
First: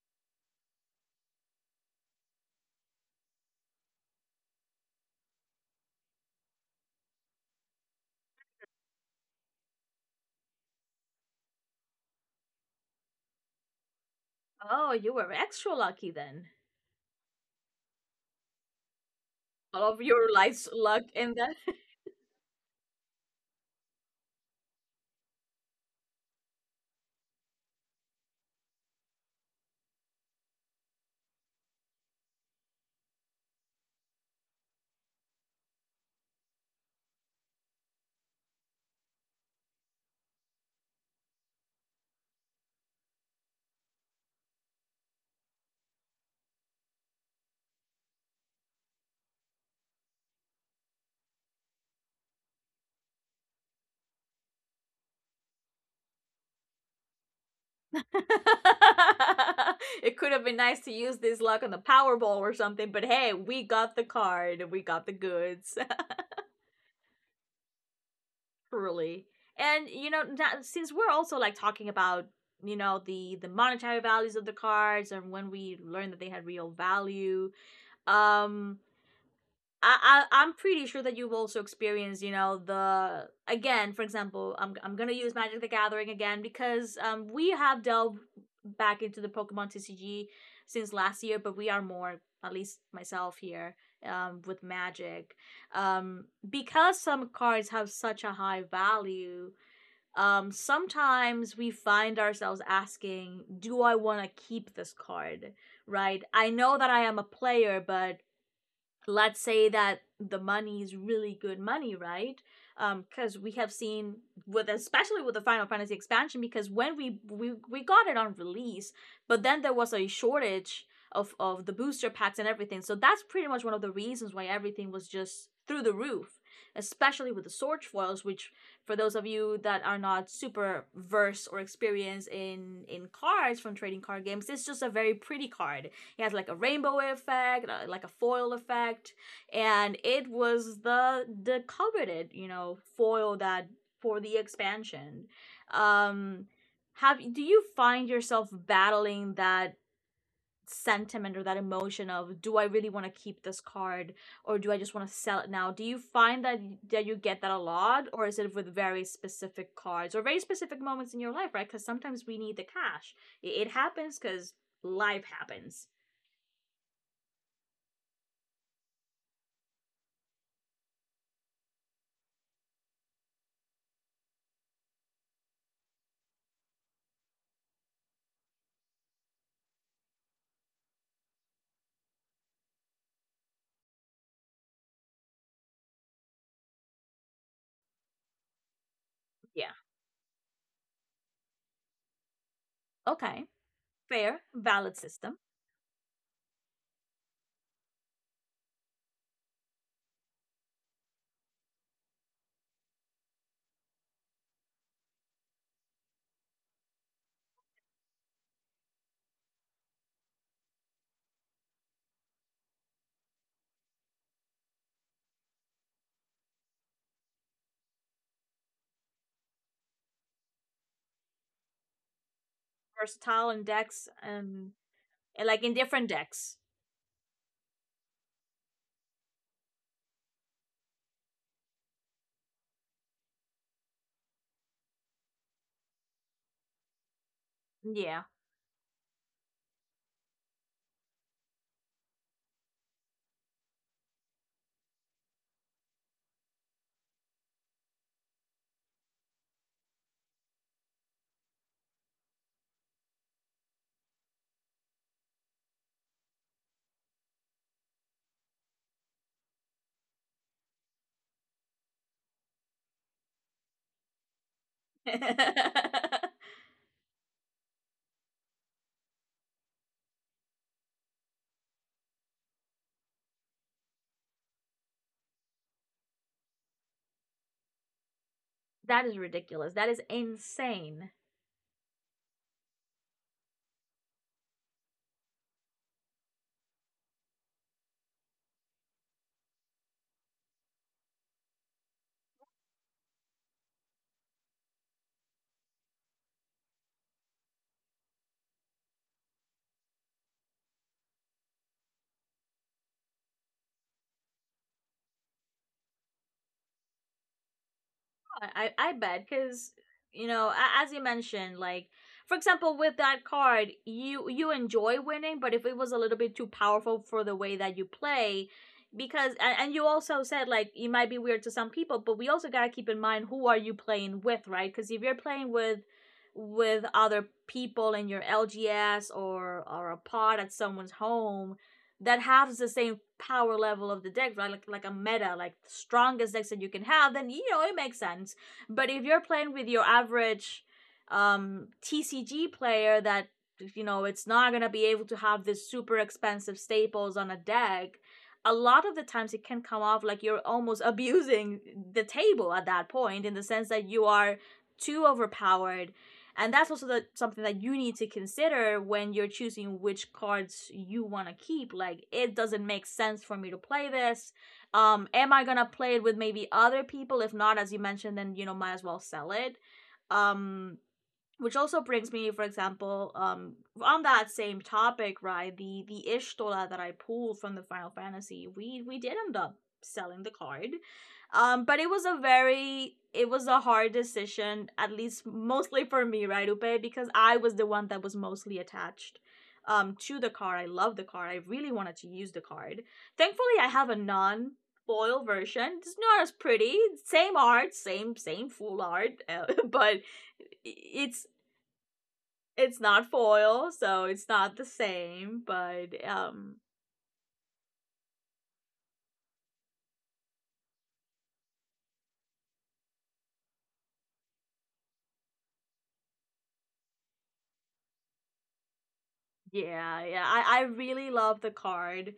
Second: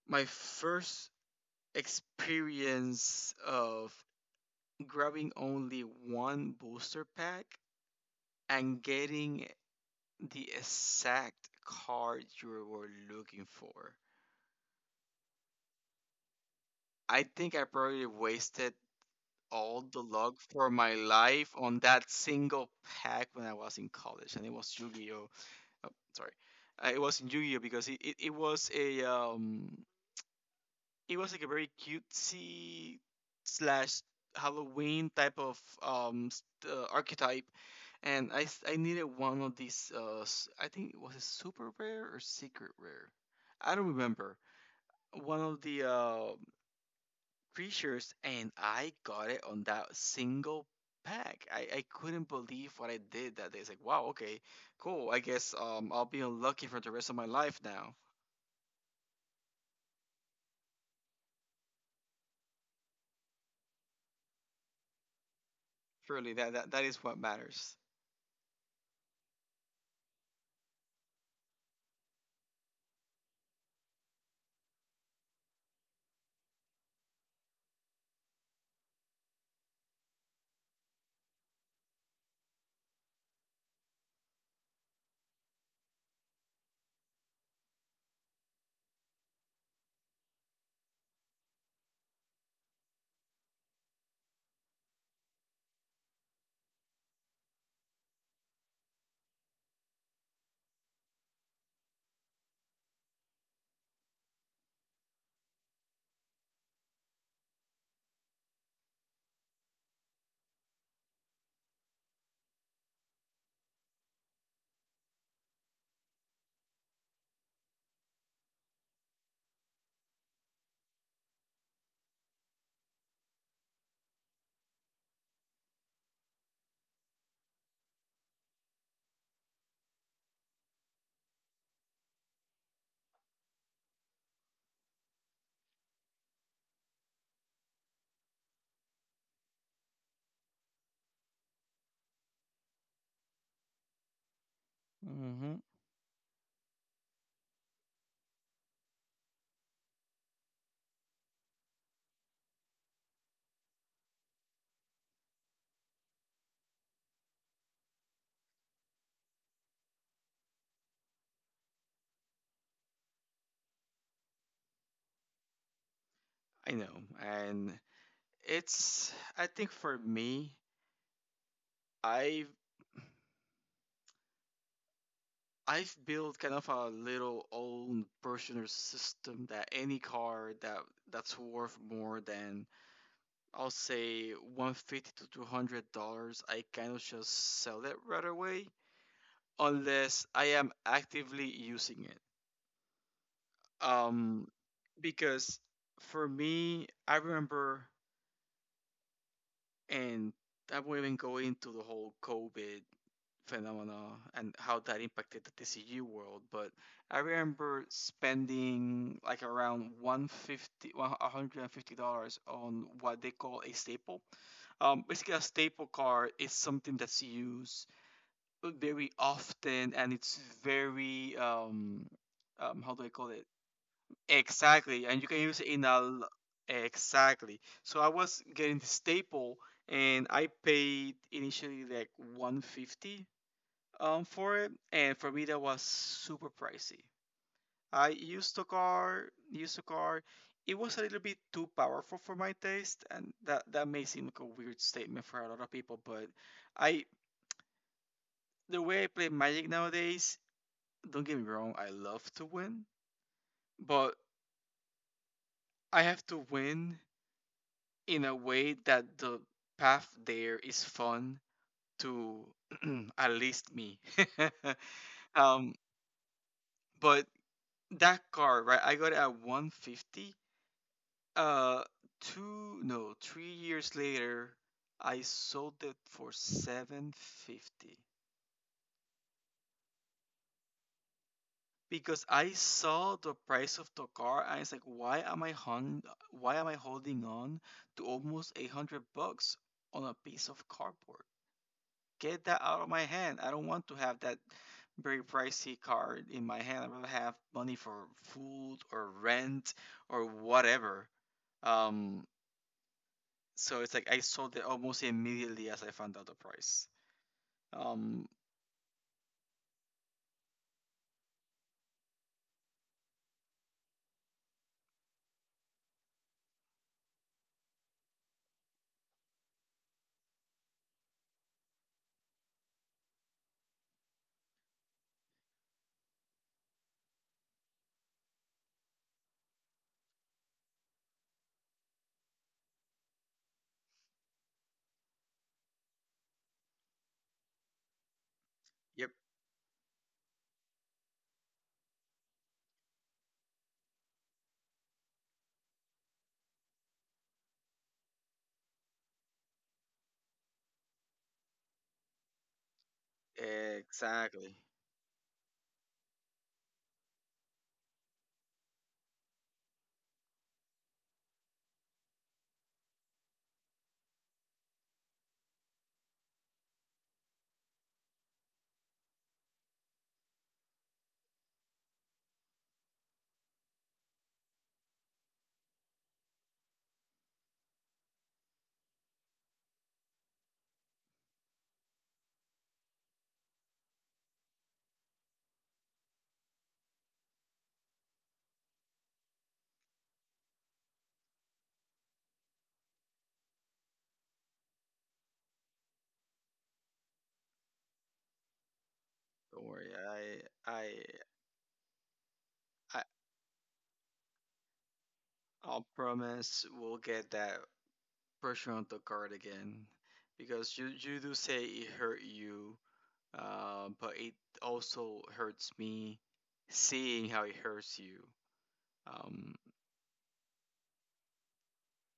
my first experience of grabbing only one booster pack and getting the exact card you were looking for.
Oh, you were extra lucky then.
I think I probably wasted all
All of
the
your
luck
life's
for my
luck in
life
that.
on that single pack when I was in college, and it was yu Gi Oh. Oh, sorry, it was in Yu-Gi-Oh, because it was like a very cutesy slash Halloween type of archetype, and I needed one of these I think it was a super rare or secret rare, I don't remember, one of the creatures, and I got it on that single pack. I couldn't believe what I did that day. It's like, wow, okay, cool. I guess I'll be unlucky for the rest of my life now.
It could have been nice to use this luck on the Powerball or something, but hey, we got the card. We got the goods.
Surely that is what matters.
Truly. And you know, that, since we're also like talking about you know the monetary values of the cards and when we learned that they had real value, um, I I'm pretty sure that you've also experienced you know the again for example I'm gonna use Magic the Gathering again because we have delved back into the Pokemon TCG since last year, but we are more at least myself here with Magic because some cards have such a high value sometimes we find ourselves asking, do I want to keep this card? Right? I know that I am a player, but let's say that the money is really good money, right? Because we have seen with especially with the Final Fantasy expansion, because when we got it on release, but then there was a shortage of the booster packs and everything. So that's pretty much one of the reasons why everything was just through the roof, especially with the sword foils, which for those of you that are not super versed or experienced in cards from trading card games, it's just a very pretty card. It has like a rainbow effect, like a foil effect, and it was the coveted foil that for the expansion.
Mm-hmm.
Um, have do you find yourself battling that sentiment or that emotion of, do I really want to keep this card or do I just want to sell it now? Do you find that you get that a lot, or is it with very specific cards or very specific moments in your life, right? Because sometimes we need the cash. It happens because life happens.
I know, and it's I think for me, I've I've built kind of a little own personal system that any car that's worth more than, I'll say, 150 to $200, I kind of just sell it right away,
Yeah.
unless I am actively using it.
Okay, fair,
Um,
valid system.
because for me, I remember. And I will not even go into the whole COVID phenomena and how that impacted the TCU world. But I remember spending like around 150 $150 on what they call a staple. Basically, a staple card is something that's used very often, and it's very, how do I call it?
Versatile in decks,
Exactly, and you can
and,
use
like,
it
in
in a
different
l-.
decks.
Exactly. So I was getting the staple, and I paid initially like 150 for it, and for me that was super pricey. I
Yeah.
used the car, used the car. It was a little bit too powerful for my taste, and that may seem like a weird statement for a lot of people, but I the way I play Magic nowadays, don't get me wrong, I love to win, but I have to win in a way that the path there is fun to, at least me. um,
That
but that car, right? I got it at 150. Uh, Two, no, 3 years later, I sold it for 750,
is ridiculous. That is insane.
because I saw the price of the car and it's like, why am I holding on to almost 800 bucks on a piece of cardboard? Get that out of my hand. I don't want to have that very pricey card in my hand. I'd rather have money for food or rent, or whatever. Um, so it's like I sold it almost immediately as I found out the price. Um,
I bet, because you know, as you mentioned, like for example with that card, you enjoy winning, but if it was a little bit too powerful for the way that you play because and you also said, like, it might be weird to some people, but we also got to keep in mind who are you playing with, right? Because if you're playing with other people in your LGS, or a pod at someone's home, that has the same power level of the deck, right? Like a meta, like the strongest decks that you can have, then you know it makes sense. But if
yep,
you're playing with your average TCG player, that you know it's not going to be able to have this super expensive staples on a deck, a lot of the times it can come off like you're almost abusing the table at that point, in the sense that you are
exactly.
too overpowered. And that's also the, something that you need to consider when you're choosing which cards you want to keep. Like, it doesn't make sense for me to play this. Am I gonna play it with maybe other people? If not, as you mentioned, then you know, might as well sell it. Um, which also brings me, for example, on that same topic, right? The Ishtola that I pulled from the Final Fantasy, we did end up selling the card. But it was a very, it was a hard decision, at least mostly for me, right, Upe? Because I was the one that was mostly attached to the card. I love the card, I really wanted to use the card. Thankfully I have a non foil version. It's not as pretty. Same art, same full art,
Don't worry.
but
I, I,
it's it's
I,
not foil, so it's not the same.
I'll
But
promise we'll get that pressure on the card again, because you do say it hurt you, but it also hurts me seeing how it hurts you. Um,
yeah, yeah, I really love the card.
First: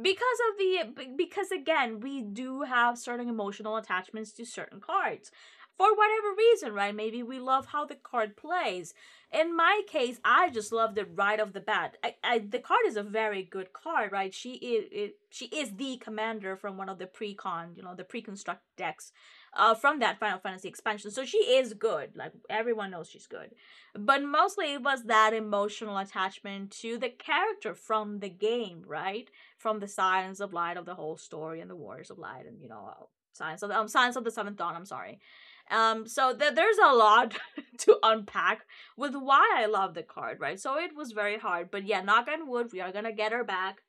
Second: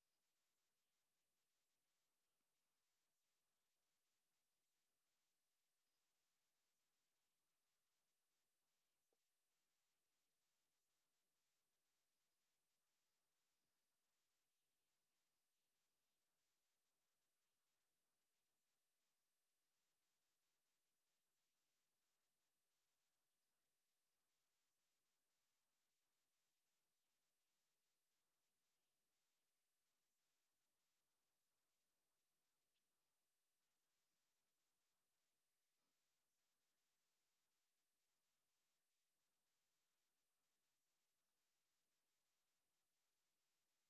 Because of the, because again, we do have certain emotional attachments to certain cards, for whatever reason, right? Maybe we love how the card plays. In my case, I just loved it right off the bat. The card is a very good card, right? She is it, she is the commander from one of the pre-con, you know, the pre-construct decks, from that Final Fantasy expansion. So she is good, like, everyone knows she's good. But mostly it was that emotional attachment to the character from the game, right? From the signs of Light, of the whole story, and the Warriors of Light, and you know, signs of the Seventh Dawn. I'm sorry. So there's a lot to unpack with why I love the card, right? So it was very hard, but yeah, knock on wood, we are gonna get her back,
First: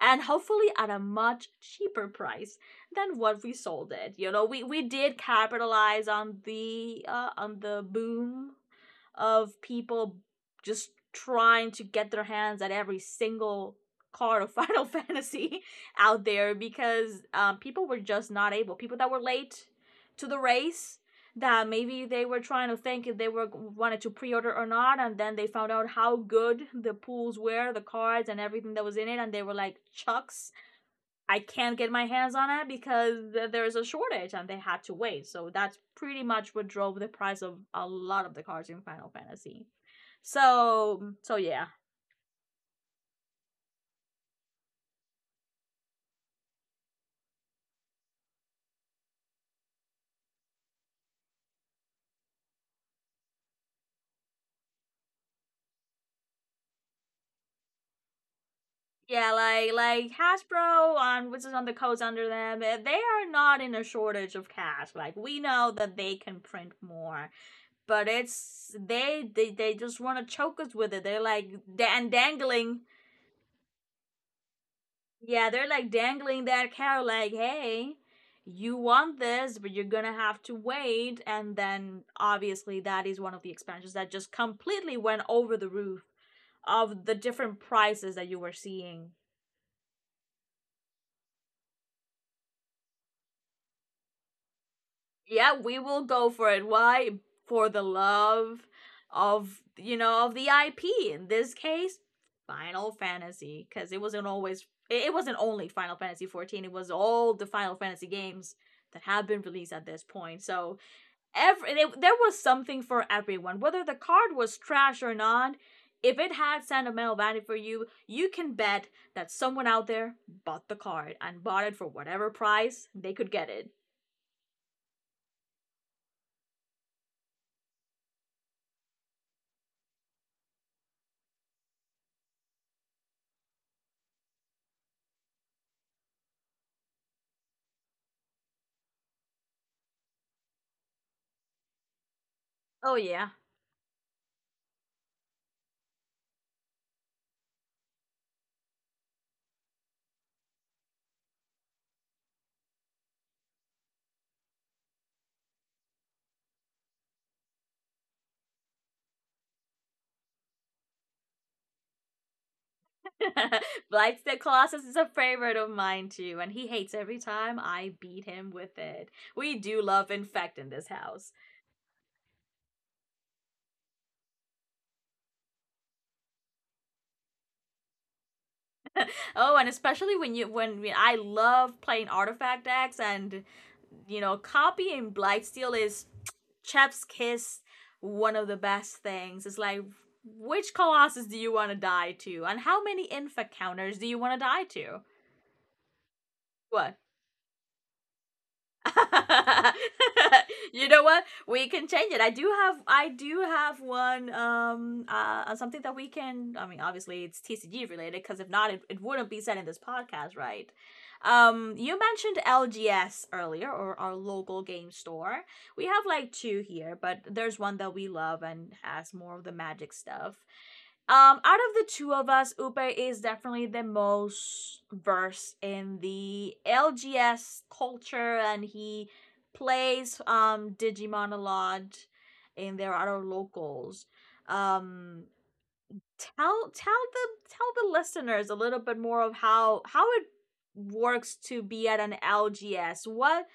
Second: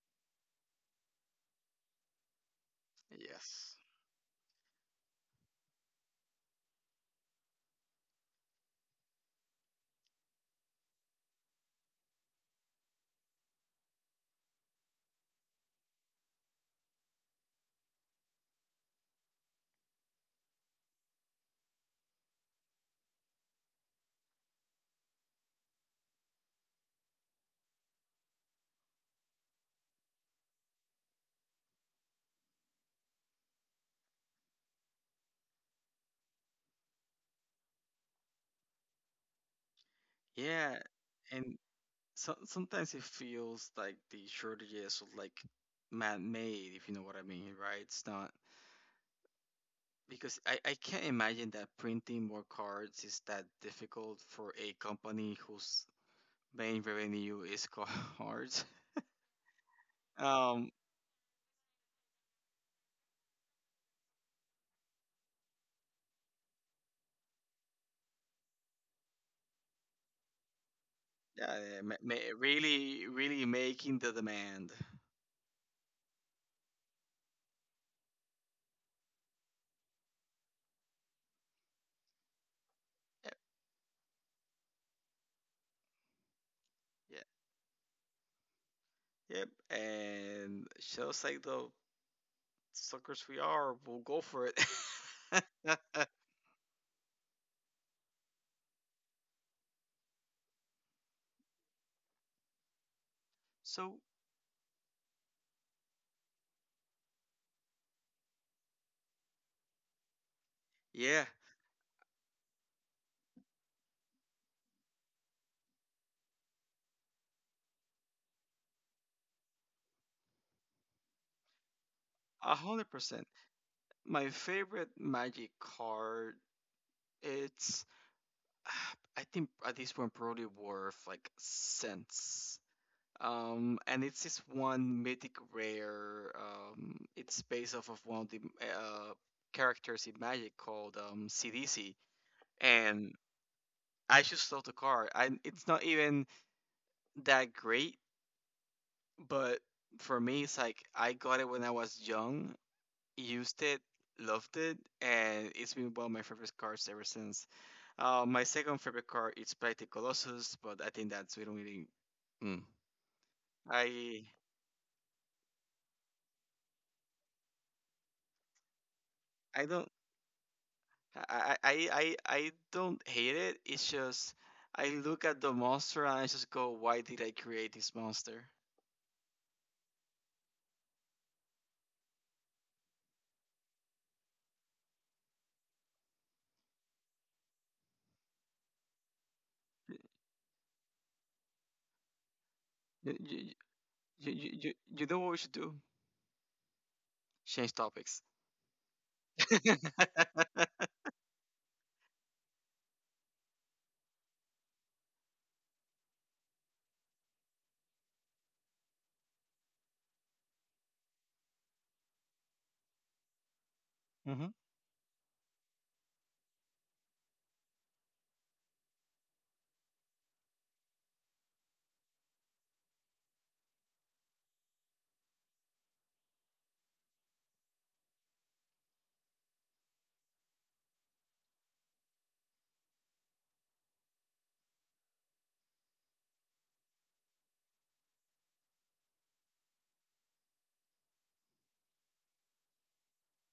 and hopefully at a much cheaper price than what we
yes,
sold it. You know, we did capitalize on the boom of people just trying to get their hands at every single card of Final Fantasy out there. Because people were just not able. People that were late to the race, that maybe they were trying to think if they were wanted to pre-order or not, and then they found out how good the pools were, the cards and everything that was in it, and they were like, chucks, I can't get my hands on it because there is a shortage, and they had to wait. So that's pretty much what drove the price of a lot of the cards in Final Fantasy.
yeah,
So
and
yeah.
so, sometimes it feels like the shortages are like man-made, if you know what I mean, right? It's not, because I can't imagine that printing more cards is that difficult for a company whose main revenue is cards.
Yeah, like
Um,
Hasbro on which is on the codes under them, they are not in a shortage of cash. Like, we know that they can print more, but it's they just want to choke us with it. They're like
yeah, yeah,
and dangling.
really, really making the demand.
Yeah, they're like dangling that carrot, like, hey, you want this, but you're gonna have to wait. And then obviously, that is
Yeah,
one of the expansions that just completely went over the roof of the
yeah.
different prices that you were seeing.
Yep, and just like the suckers we are, we'll go for it.
Yeah, we will go for it. Why? For the love of, you know, of the IP. In this case, Final Fantasy, because
So
it wasn't always, it wasn't only Final Fantasy 14, it was all the Final Fantasy games that have been released at this point. So,
yeah,
every they, there was something for everyone. Whether the card was trash or not, if it had sentimental value for you, you can bet that someone out there bought the card, and bought it for whatever
a
price
hundred
they
percent.
could get it.
My favorite magic card, it's I think at this point probably worth like cents. And it's this one mythic rare. It's based off of one of the characters in Magic called CDC,
Oh
and
yeah.
I just love the card. And it's not even that great. But for me, it's like I got it when I was young, used it, loved it, and it's been one of my favorite cards ever since. My second favorite card is Pride the Colossus, but I think that's, we don't really. Mm.
Blights
I
the Colossus is a favorite of mine too, and he hates every time I beat him with it. We
I
do
don't
love infect in this house.
I don't hate it. It's just, I look at the monster and I just go, why did I create this monster?
Oh, and especially when you when I love playing artifact decks, and you know, copying Blightsteel is Chef's Kiss. One of the best things is like, which Colossus do you want to die to, and how many
You you
Infa counters do you
you
want to
you,
die
you,
to?
you know what we should do?
What?
Change topics.
You know what? We can change it. I do have one something that we can, I mean obviously it's TCG related, because if not it, it wouldn't be said in this podcast, right? You mentioned LGS earlier, or our
Hmm.
local game store. We have like two here, but there's one that we love and has more of the magic stuff. Out of the two of us, Upe is definitely the most versed in the LGS culture, and he plays Digimon a lot in their other locals. Um, tell the listeners a little bit more of how it works to be at an LGS. What,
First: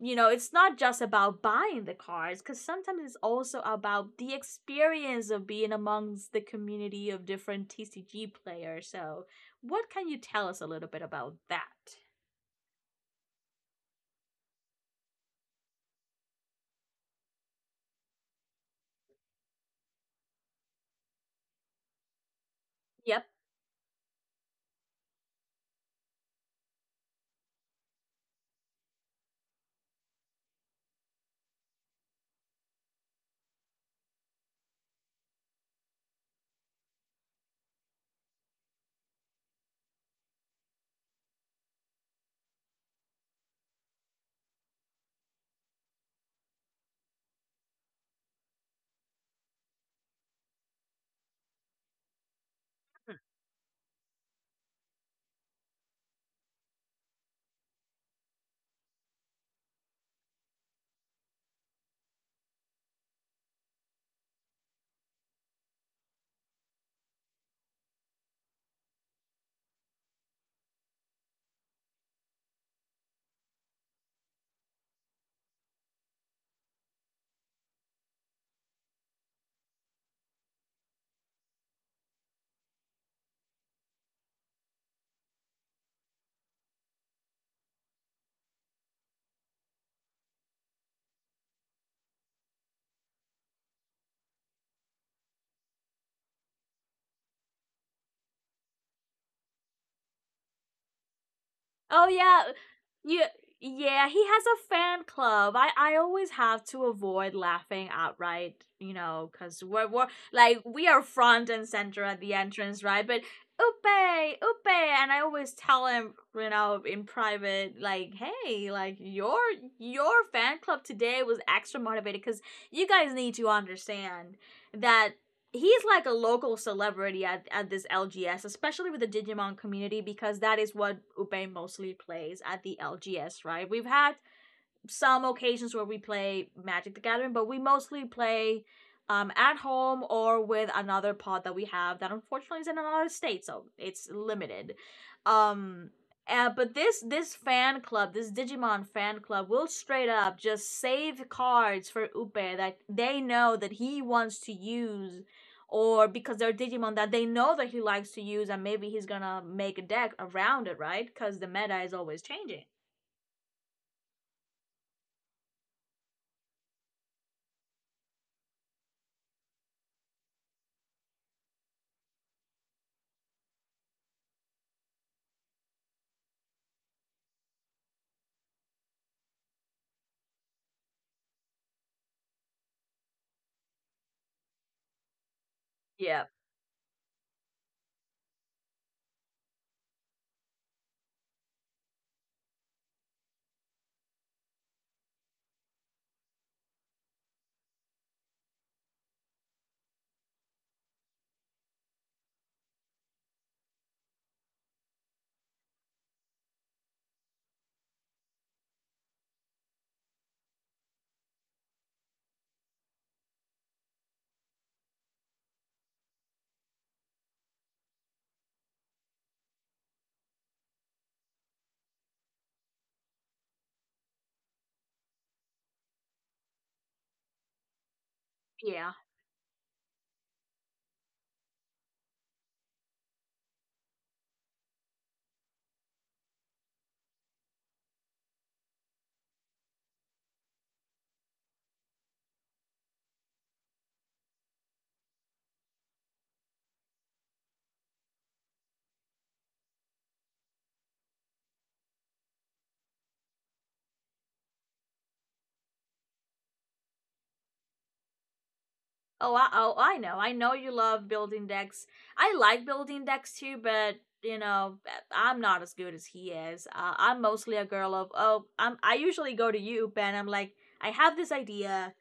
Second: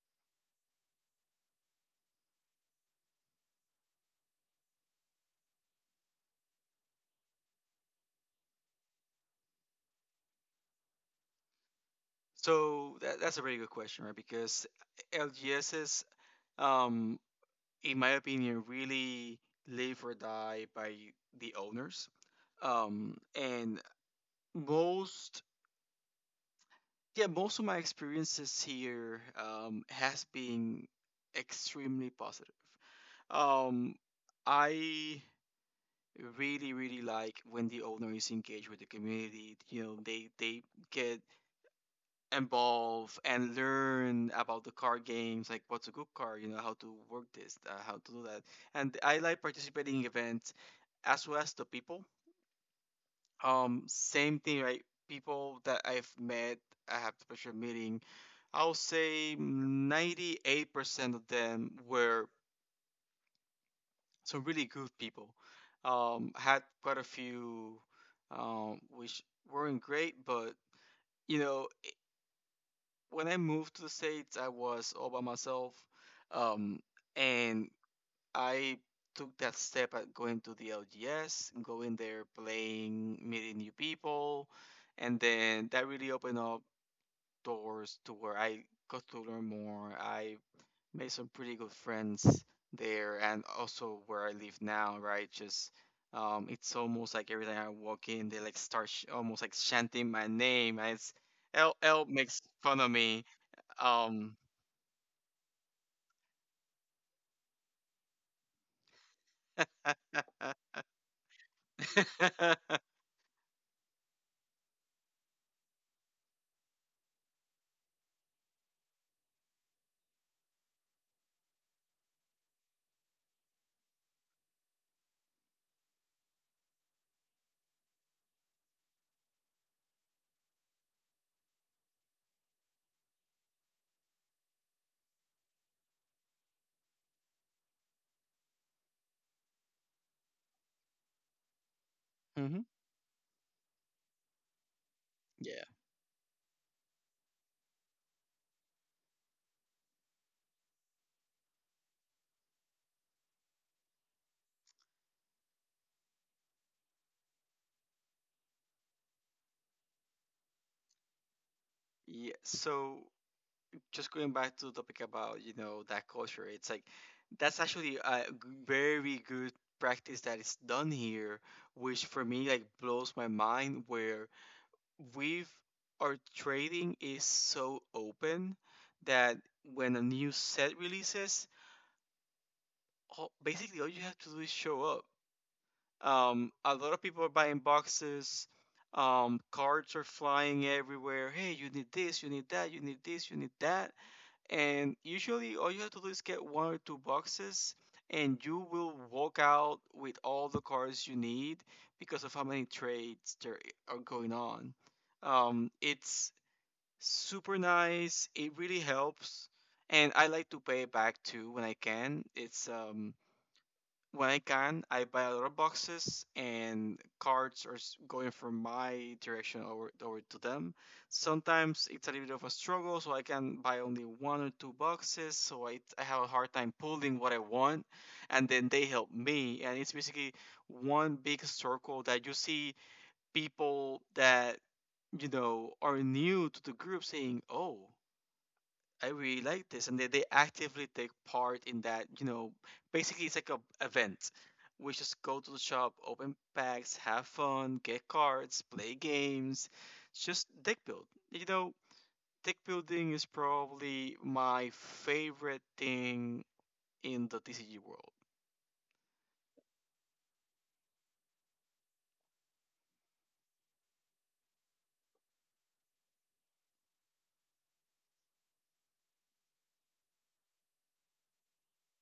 you know, it's not just about buying the cards, because sometimes it's also about the experience of being amongst the community of different TCG players. So, what can you tell us a little bit about that?
So that's a very good question, right? Because LGSs, um, in my opinion, really live or die by the owners.
Yep.
And most, yeah, most of my experiences here, has been extremely positive. Um, I really, really like when the owner is engaged with the community. You know, they get involve and learn about the card games, like what's a good card, you know, how to work this, how to do that. And I like participating in events, as well as the people. Same thing, right? People that I've met, I have the pleasure of meeting. I'll say 98% of them were some really good people. Had quite a few, which weren't great, but you know, when I moved to the States, I was all by myself. Um, and I took that step at going to the LGS, going there, playing, meeting new people. And then that really opened up doors to where I got to learn more. I made some pretty good friends there, and also where I live now, right? Just It's almost like every time I walk in, they like almost like chanting my name. And It's L L
Oh
makes
yeah,
fun of me.
yeah, yeah. He
Um,
has a fan club. I always have to avoid laughing outright, you know, because we're like we are front and center at the entrance, right? But Upe, and I always tell him, you know, in private, like, hey, like your fan club today was extra motivated, because you guys need to understand that he's like a local celebrity at this LGS, especially with the Digimon community, because that is what Upe mostly plays at the LGS, right? We've had some occasions where we play Magic the Gathering, but we mostly play at home or with another pod that we have that
hmm.
unfortunately is in another state, so it's limited.
Yeah.
Um, but this fan club, this Digimon fan club, will straight up just save cards for Upe that they know that he wants to use, or because they're Digimon that they know that he likes to use, and maybe he's gonna make a deck around it, right? Because the meta is always
Yeah.
changing.
So just going back to the topic about, you know, that culture, it's like that's actually very good practice that is done here, which for me like blows my mind, where we've our trading is so open that when a new set releases, basically all you have to do is show up.
Yeah,
A lot of people are buying boxes. Cards are flying everywhere. Hey, you need this, you need that, you need this, you need that. And usually, all you have to do is get one or two boxes, and you will walk out with all the cards you need, because of how many trades there are going on. It's super nice. It really helps, and I like to pay it back too when I can. It's When I can, I buy a lot of boxes, and cards are going from my direction over to them. Sometimes it's a little bit of a struggle, so I can buy only one or two boxes. So I have a hard time pulling what I want, and then they
yeah.
help me. And it's basically one big circle, that you see people that you know are new to the group, saying, "Oh, I really like this," and they actively take part in that. You know, basically it's like a event. We just go to the shop, open packs, have fun, get cards, play games, just deck build. You know, deck building is probably my favorite thing in the TCG world.
Oh, I know. I know you love building decks. I like building decks too, but you know, I'm not as good as he is. I'm mostly a girl of, oh, I'm. I usually go to you, Ben. I'm like, I have this idea.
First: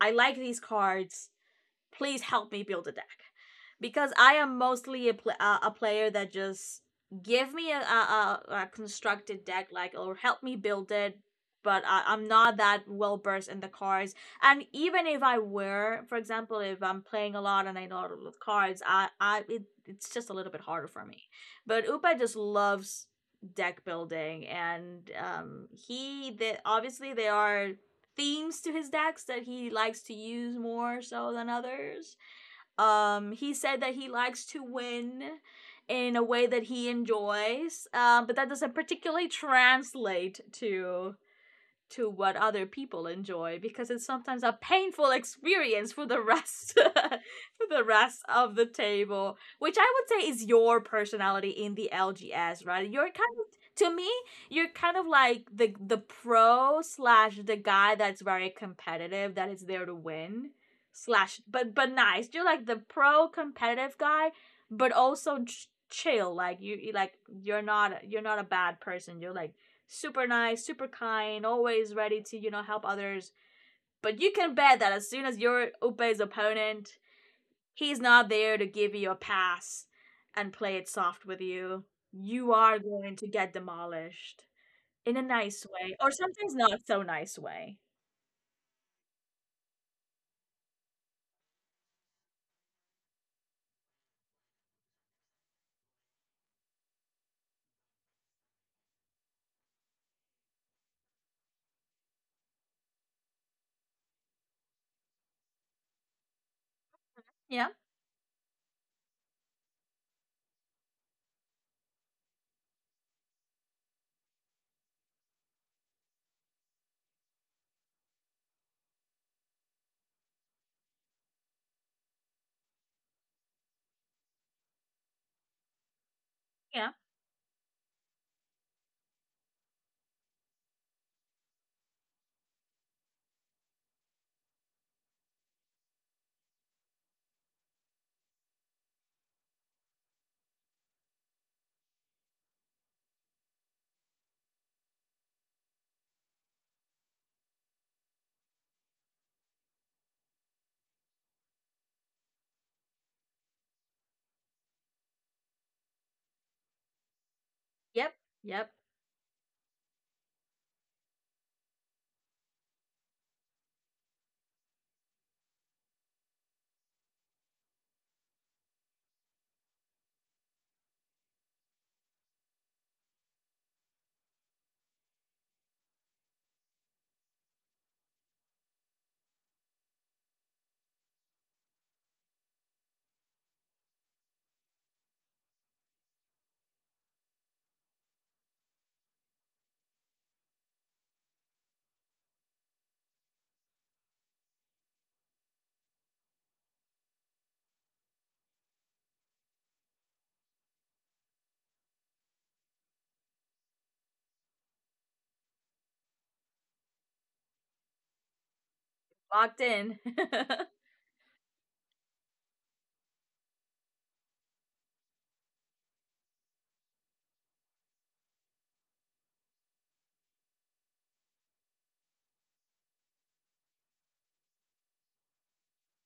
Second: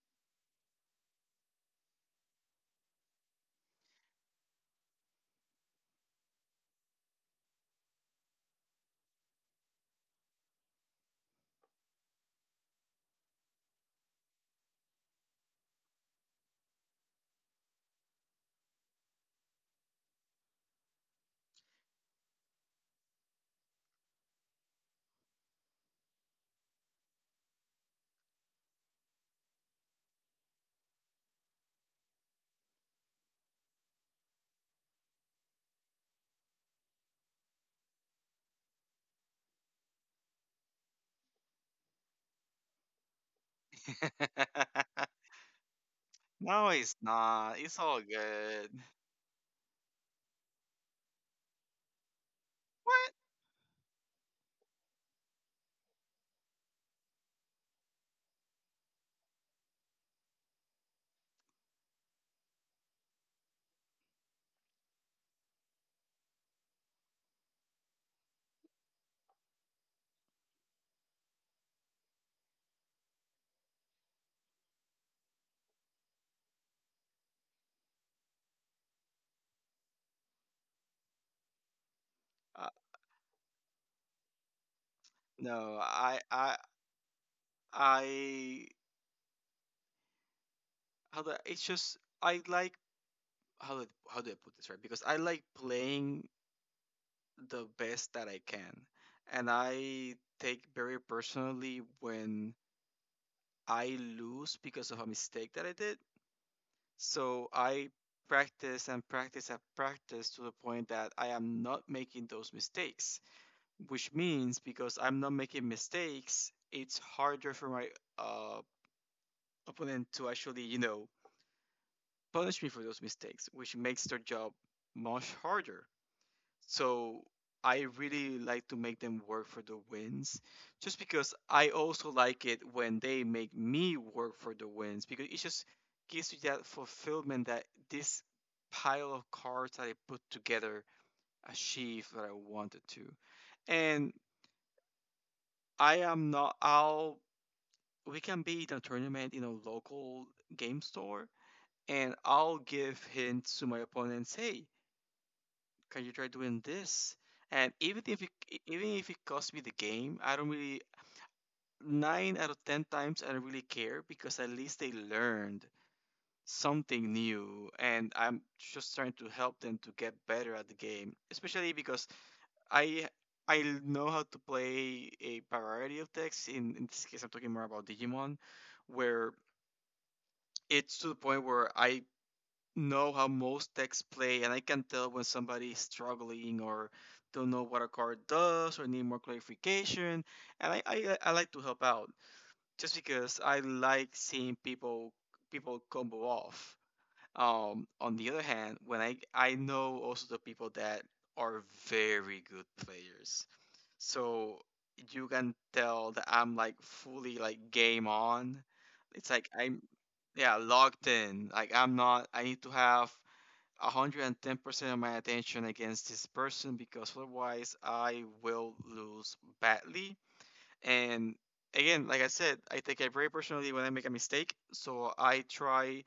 I like these cards, please help me build a deck, because I am mostly a a player that just give me a, constructed deck, like, or help me build it. But I, I'm not that well versed in the cards. And even if I were, for example, if I'm playing a lot and I know a lot of cards, I it, it's just a little bit harder for me. But Upa just loves deck building, and he that obviously they are themes to his decks that he likes to use more so than others. He said that he likes to win in a way that he enjoys, but that doesn't particularly translate to what other people enjoy because it's sometimes a painful experience for the
No,
rest
it's not.
for
It's
the
all
rest of the
good.
table, which I would say is your personality in the LGS, right? You're
What?
kind of to me, you're kind of like the pro slash the guy that's very competitive, that is there to win slash but nice. You're like the pro competitive guy, but also chill. Like you like, you're not, you're not a bad person. You're like super nice, super kind, always ready to, help others. But you can bet that as soon as you're Upe's opponent, he's not there to give you a pass and play it soft with you. You
Uh,
are going to get demolished in a nice
no,
way, or
I I
sometimes not so nice way.
I how the it's just I like, how do I put this right? Because I like playing the best that I can, and I take very personally when I lose because of a mistake that I did. So
Yeah,
I practice and practice and practice to the point that I am not making those mistakes, which means, because I'm not making mistakes, it's harder for my uh, opponent to actually, punish me for those mistakes, which makes their job much harder.
yeah,
So I really like to make them work for the wins, just because I also like it when they make me work for the wins, because it just gives you that fulfillment that this pile of cards that I put together achieved what I wanted to. And I am not, I'll, we can be in a tournament in a local game store, and I'll give hints to my opponents, hey, can you try doing this? And even
yep,
if it e,
yep.
even if it costs me the game, I don't really nine out of ten times I don't really care because at least they learned something new, and I'm just trying to help them to get better at the game. Especially because I I know how to play a variety of decks. In this case I'm talking more about Digimon, where it's to the point where I know how most decks play, and I can tell when somebody's struggling or don't know what a card does or need more clarification. And I like to help out just because I like seeing people combo off. On the other hand, when I know also the people that are very good players, so you can tell that I'm like fully like game on. It's like
Locked
I'm
in.
yeah logged in. Like I'm not. I need to have 110% of my attention against this person because otherwise I will lose badly. And again, like I said, I take it very personally when I make a mistake, so I try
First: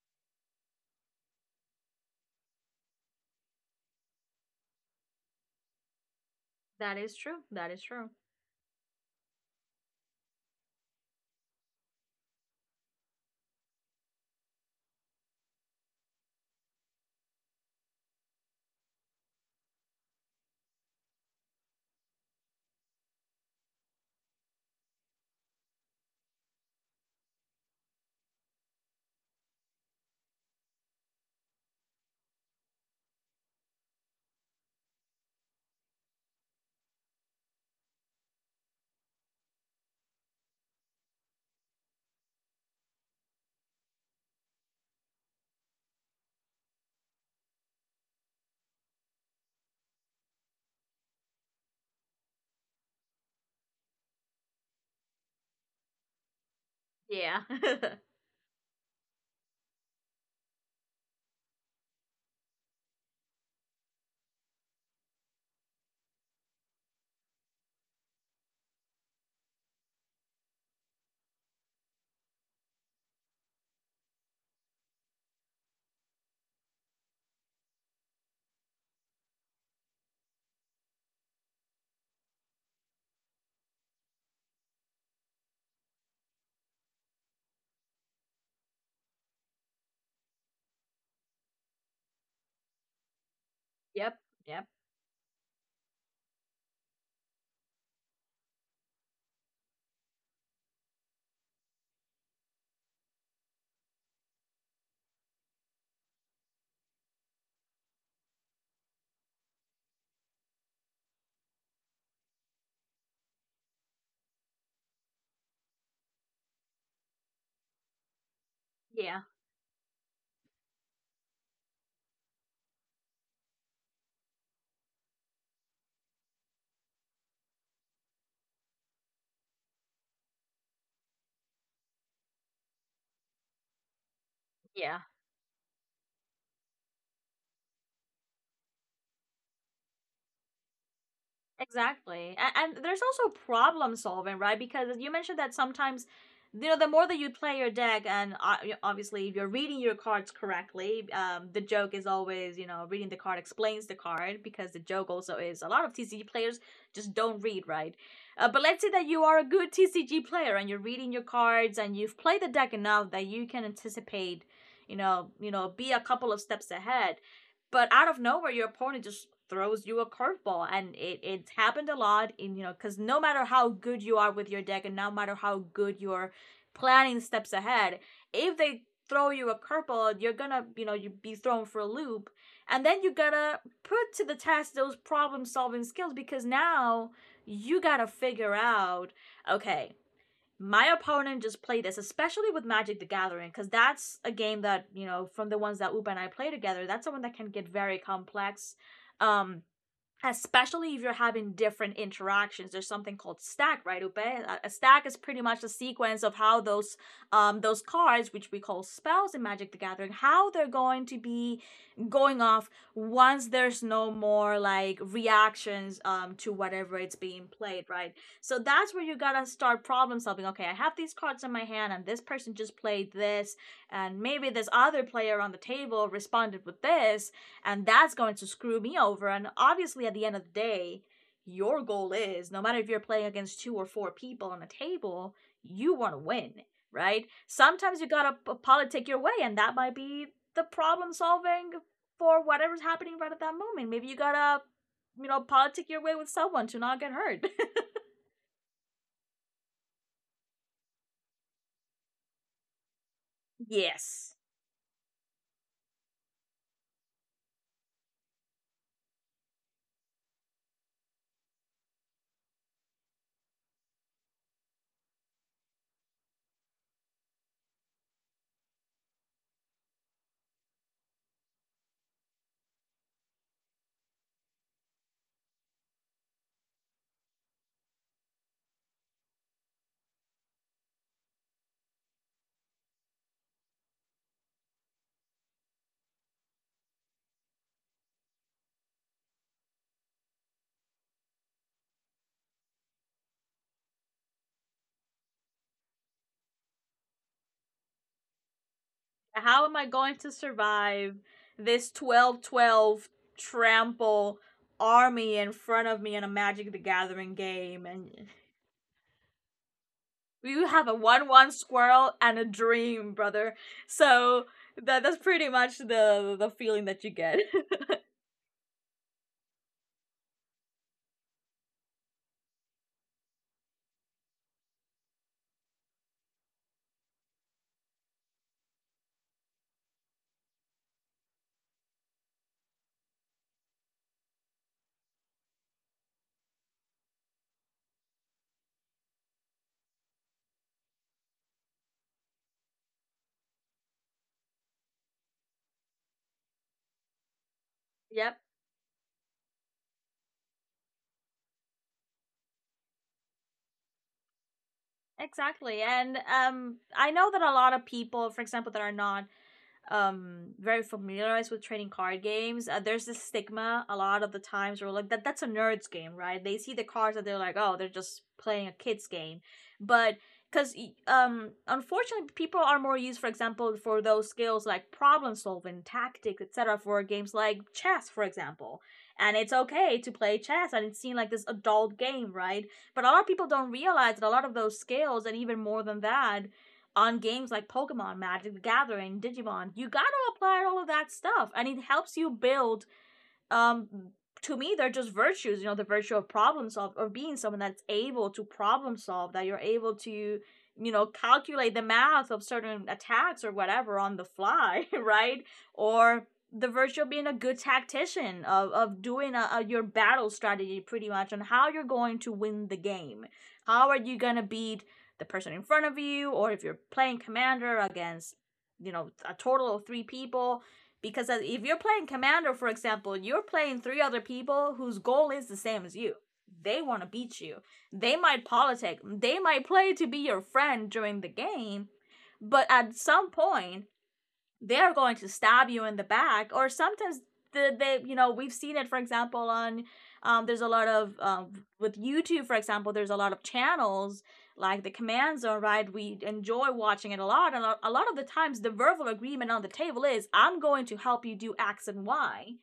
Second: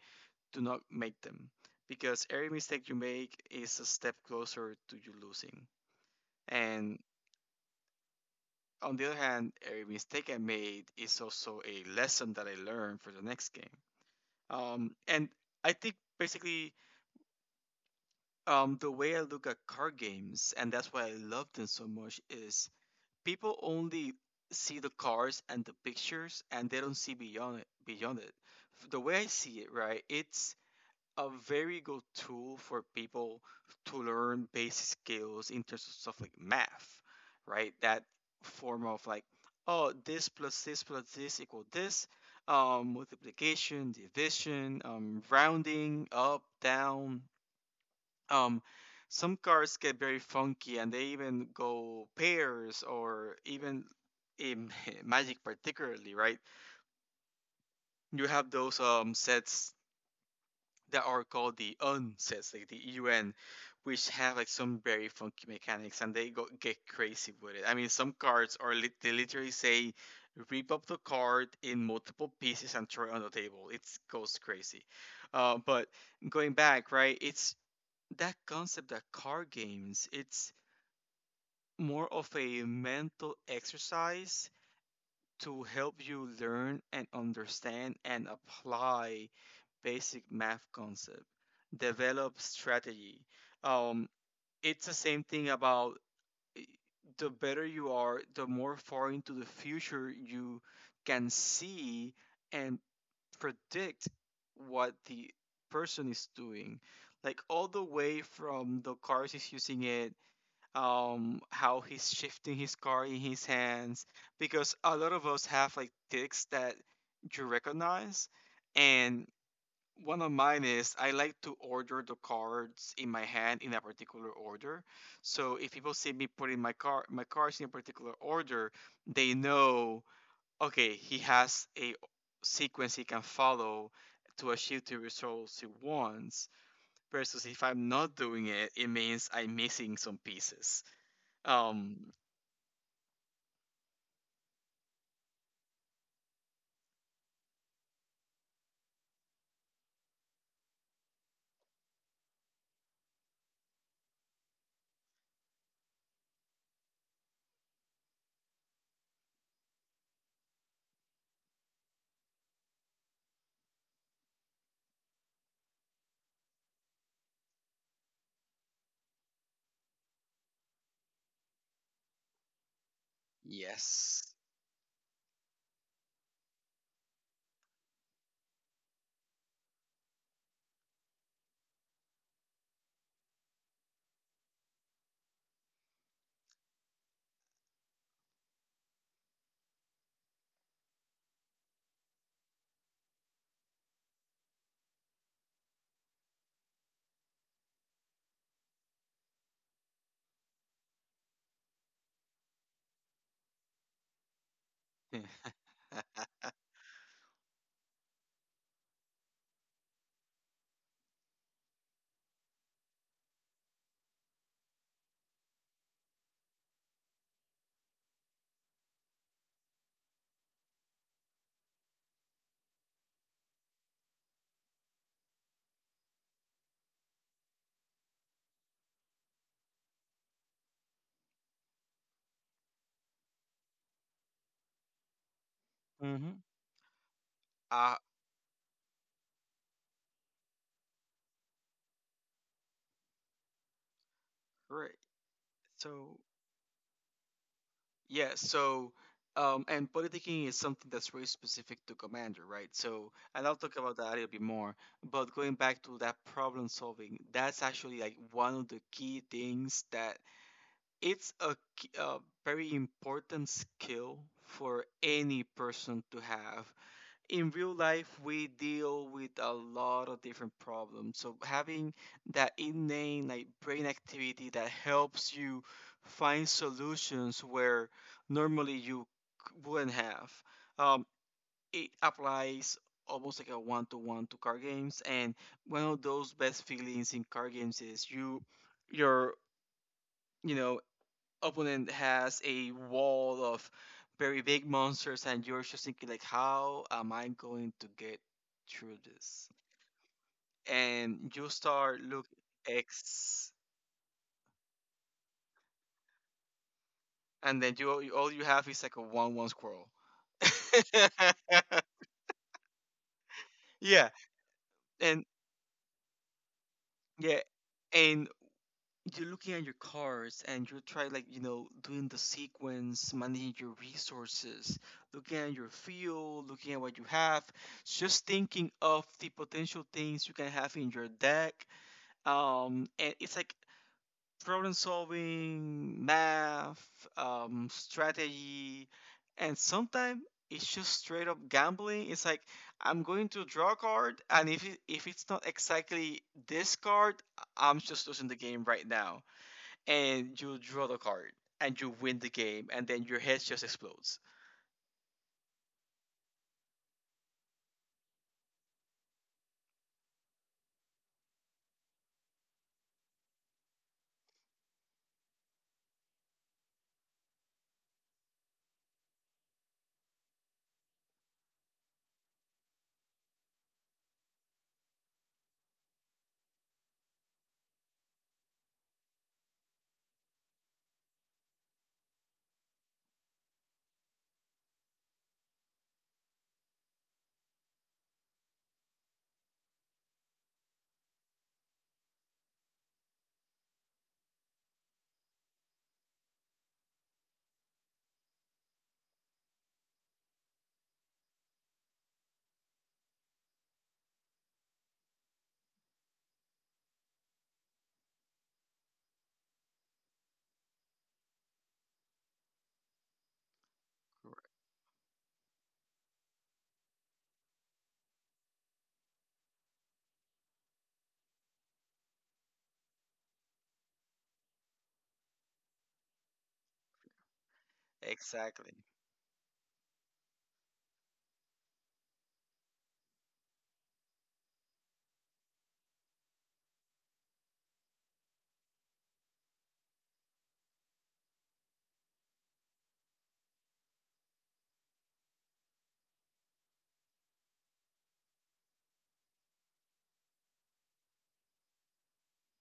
to not make them, because every mistake you make is a step closer to you losing.
That
And
is true. That is true.
on the other hand, every mistake I made is also a lesson that I learned for the next game. And I think basically the way I look at card games, and that's why I love them so much, is people only see the cars and the pictures, and they don't see beyond it. Beyond it, the way I see it, right, it's a very good tool for people to learn basic skills in terms of stuff like math, right? That form of like, oh, this plus this plus this equal this. Multiplication, division, rounding, up, down, um some cars get very funky and they even go pairs or even in magic particularly, right,
Yeah.
you have those sets that are called the un sets, like the un, which have like some very funky mechanics, and they go get crazy with it. I mean, some cards are lit, they literally say rip up the card in multiple pieces and throw it on the table. It goes crazy. But going back, right, it's that concept that card games, it's more of a mental exercise to help you learn and understand and apply basic math concept, develop strategy. um,
Yep, yep,
it's the same thing about the better you are, the more far into the future you can see and predict what the person is doing, like all the way from the cars is using it, how he's shifting his car in his hands, because a lot of us have like ticks that you recognize.
yeah,
And one of mine is I like to order the cards in my hand in a particular order. So if people see me putting my cards in a particular order, they know, okay, he has a sequence he can follow to achieve
yeah.
the results he wants. Versus if I'm not doing it, it means I'm missing some pieces. Um,
Exactly. And there's also problem solving, right? Because you mentioned that sometimes, you know, the more that you play your deck, and obviously if you're reading your cards correctly, the joke is always, you know, reading the card explains the card, because the joke also is a lot of TCG players just don't read, right? But let's say that you are a good TCG player and you're reading your cards and you've played the deck enough that you can anticipate, be a couple of steps ahead. But out of nowhere your opponent just throws you a curveball, and it's happened a lot in, you know, because no matter how good you
yes.
are with your deck and no matter how good you're planning steps ahead, if they throw you a curveball, you're gonna, you know, you be thrown for a loop. And then you gotta put to the test those problem solving skills, because now you gotta figure out, okay, my opponent just played this, especially with Magic the Gathering, because that's a game that, you know, from the ones that Upa and I play together, that's someone that can get very complex. Um, Especially if you're having different interactions, there's something called stack, right? Stack is pretty much the sequence of how those cards, which we call spells in Magic the Gathering, how they're going to be going off once there's no more like reactions, to whatever it's being played, right? So that's where you gotta start problem solving. Okay, I have these cards in my hand and this person just played this, and maybe this other player on the table responded with this, and that's going to screw me over. And obviously, at the end of the day, your goal is, no matter if you're playing against two or four people on a table, you want to
Mm-hmm.
win, right?
Uh,
Sometimes you gotta politic your way, and that might be the problem solving for whatever's happening right at that moment. Maybe you gotta,
right.
you know, politic your way
So,
with someone to not get hurt.
yeah, and politicking is something that's very specific to Commander, right? So, and I'll talk about that a little
Yes.
bit more. But going back to that problem solving, that's actually like one of the key things that it's a very important skill for any person to have. In real life we deal with a lot of different problems, so having that innate like brain activity that helps you find solutions where normally you wouldn't have. um, it applies almost like a one-to-one to card games, and one of those best feelings in card games is your you know, opponent has a wall of very big monsters and you're just thinking like, how am I going to get through this?
How am I going to survive
And you
this
start look
12 12
x,
trample army in front of me in a Magic the Gathering
and then
game? And
all you have is like a one one squirrel.
you have a 1 1 squirrel and a dream, brother.
Yeah.
So that's
And
pretty much the feeling that you get.
yeah, and you're looking at your cards, and you try like, you know, doing the sequence, managing your resources, looking at your field, looking at what you have, just thinking of the potential things you can have in your deck. And it's like problem solving, math, strategy, and sometimes it's just straight up gambling. It's like, I'm going to draw a card, and if it's not exactly this card, I'm just losing
Yep.
the game right now. And you draw the card and you win the game, and then your head just explodes.
Exactly. And I know that a lot of people, for example, that are not very familiarized with trading card games, there's this stigma a lot of the times where like that's a nerd's game, right? They see the cards and they're like, oh, they're just playing a kid's game. But because unfortunately people are more used, for example, for those skills like problem solving, tactics, etc. for games like chess, for example. And it's okay to play chess, and it's seen like this adult game, right? But a lot of people don't realize that a lot of those skills, and even more than that, on games like Pokemon, Magic the Gathering, Digimon. You gotta apply all of that stuff, and it helps you build, um to me they're just virtues, you know, the virtue of problem solve, or being someone that's able to problem solve, that you're able to, you know, calculate the math of certain attacks or whatever on the fly right? Or the virtue of being a good tactician of doing your battle strategy pretty much on how you're going to win the game, how are you going to beat the person in front of you, or if you're playing commander against, you know, a total of three people, because if you're playing commander, for example, you're playing three other people whose goal is the same as you. They want to beat you. They might
Exactly.
politic. They might play to be your friend during the game, but at some point, they are going to stab you in the back, or sometimes they, you know, we've seen it, for example, on, there's a lot of with YouTube, for example, there's a lot of channels like the Command Zone, right? We enjoy watching it a lot, and a lot of the times the verbal agreement on the table is, I'm going to help you do X and Y,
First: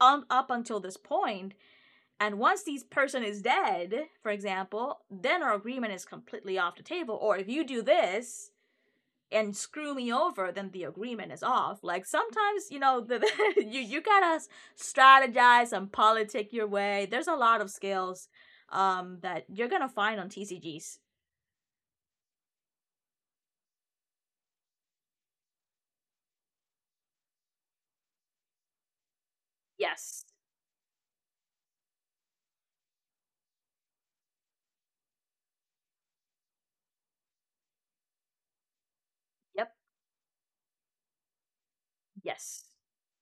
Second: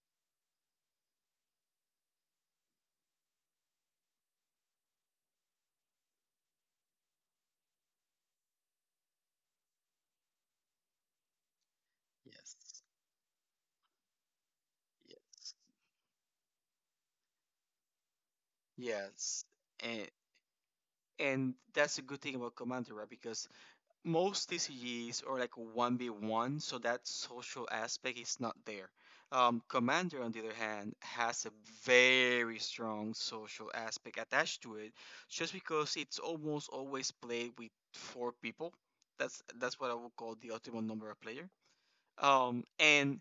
up until this point. And once this person is dead, for example, then our agreement is completely off the table. Or if you do this and screw me over, then the agreement is off. Like sometimes, you
Yes.
know, you, you gotta
Yes.
strategize and politic your way. There's a lot of skills that
Yes.
you're gonna
And
find on TCGs.
and that's a good thing about Commander, right? Because most TCGs are like one v one, so that social aspect is not there. Commander,
Yes.
on the other hand, has a very strong social aspect attached to it, just because it's almost always played with four people. That's
Yep.
that's what I would call the optimal number of player.
Yes.
And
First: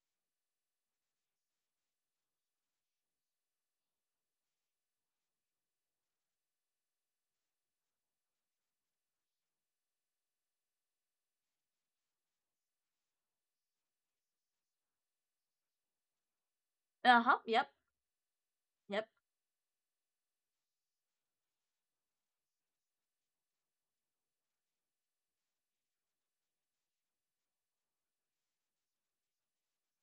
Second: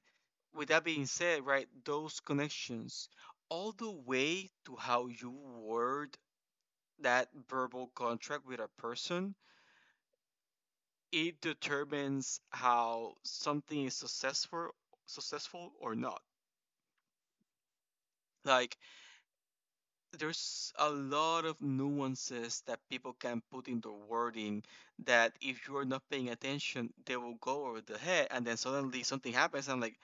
with that being said, right, those connections, all the way to how you word that verbal contract with a person, it determines how something is successful or not.
Uh huh. Yep.
Like
Yep.
there's a lot of nuances that people can put in the wording that if you're not paying attention, they will go over the head, and then suddenly something happens. And I'm like,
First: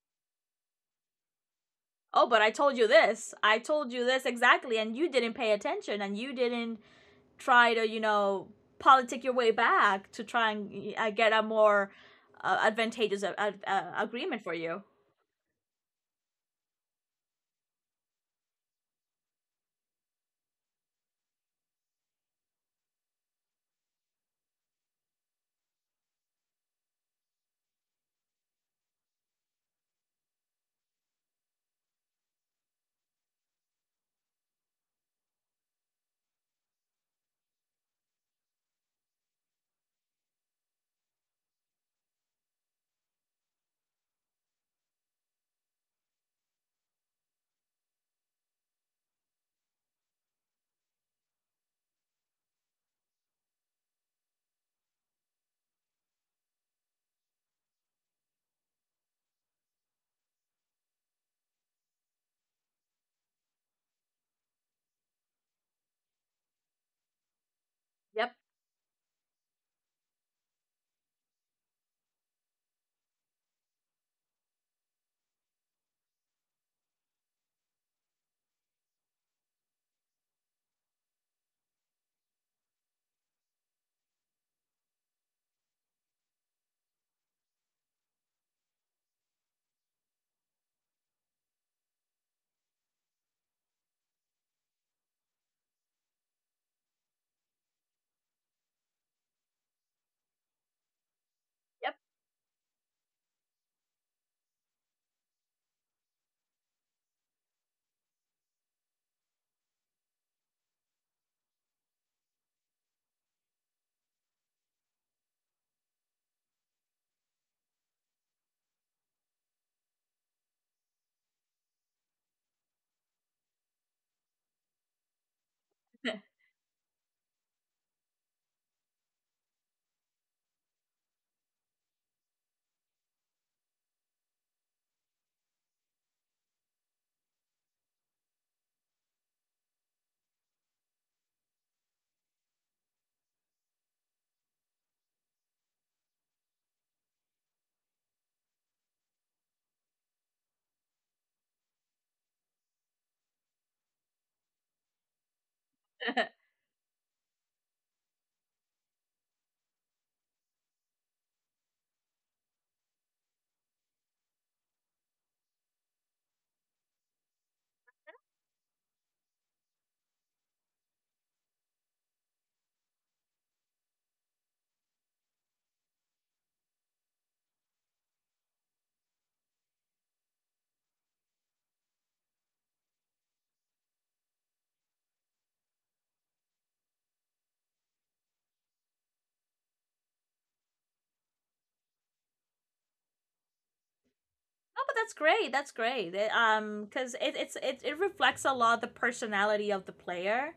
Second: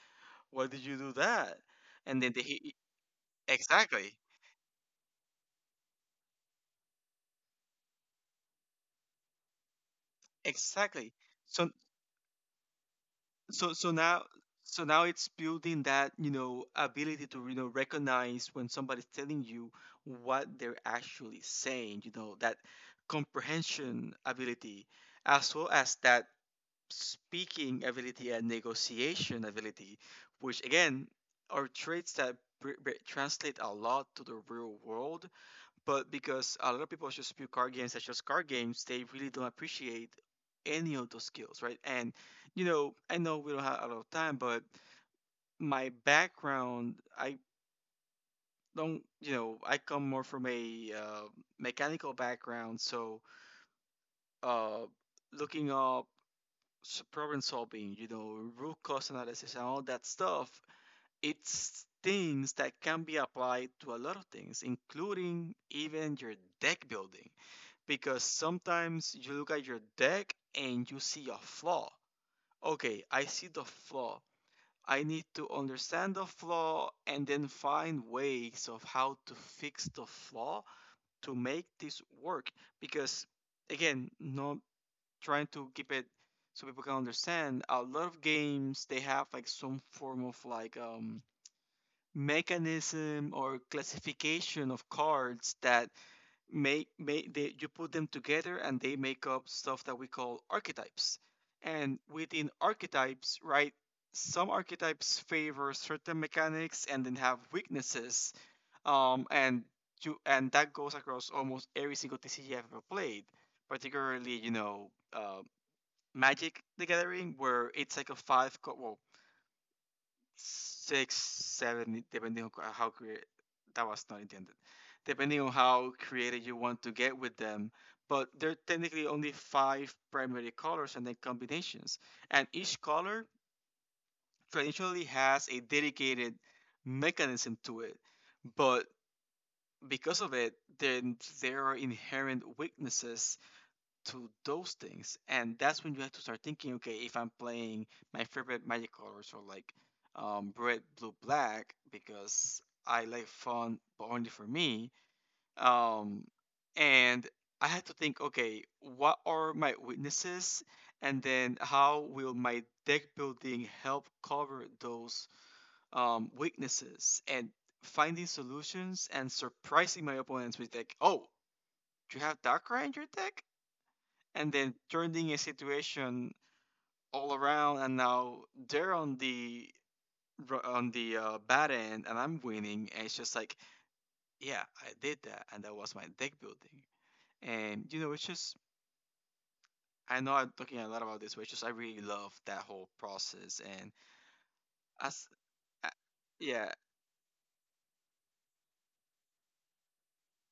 why did you do that? And
Oh,
then
but
they
I
hit.
told you this. I told you
Exactly.
this exactly, and you didn't pay attention, and you didn't try to, you know, politic your way back to try and,
Exactly.
get a
So
more advantageous
so so now
agreement for you.
so now it's building that, you know, ability to, you know, recognize when somebody's telling you what they're actually saying, you know, that comprehension ability, as well as that speaking ability and negotiation ability, which again are traits that translate a lot to the real world. But because a lot of people just view card games as just card games, they really don't appreciate any of those skills, right? And you know, I know we don't have a lot of time, but my background, I don't, you know, I come more from a mechanical background, so uh, looking up problem solving, you know, root cause analysis and all that stuff, it's things that can be applied to a lot of things, including even your deck building. Because
Yep.
sometimes you look at your deck and you see a flaw. Okay, I see the flaw. I need to understand the flaw and then find ways of how to fix the flaw to make this work. Because again, not trying to keep it so people can understand. A lot of games they have like some form of like mechanism or classification of cards that you put them together and they make up stuff that we call archetypes. And within archetypes, right, some archetypes favor certain mechanics and then have weaknesses. And you and that goes across almost every single TCG I've ever played, particularly, you know, Magic the Gathering, where it's like a well, six, seven, depending on how creative, that was not intended, depending on how
Yep.
creative you want to get with them. But there are technically only five primary colors and then combinations, and each color traditionally has a dedicated mechanism to it. But because of it, then there are inherent weaknesses to those things, and that's when you have to start thinking, okay, if I'm playing my favorite magic colors or like red, blue, black, because I like fun, but only for me. Um, and I had to think, okay, what are my weaknesses, and then how will my deck building help cover those weaknesses? And finding solutions and surprising my opponents with like, oh, you have Darkrai in your deck? And then turning a situation all around, and now they're on the on the bad end and I'm winning, and it's just like, yeah, I did that, and that was my deck building. And you know, it's just, I know I'm talking a lot about this, but it's just I really love that whole process. And
No, but that's
as
great. That's
uh,
great. It,
yeah.
because it reflects a lot the personality of the player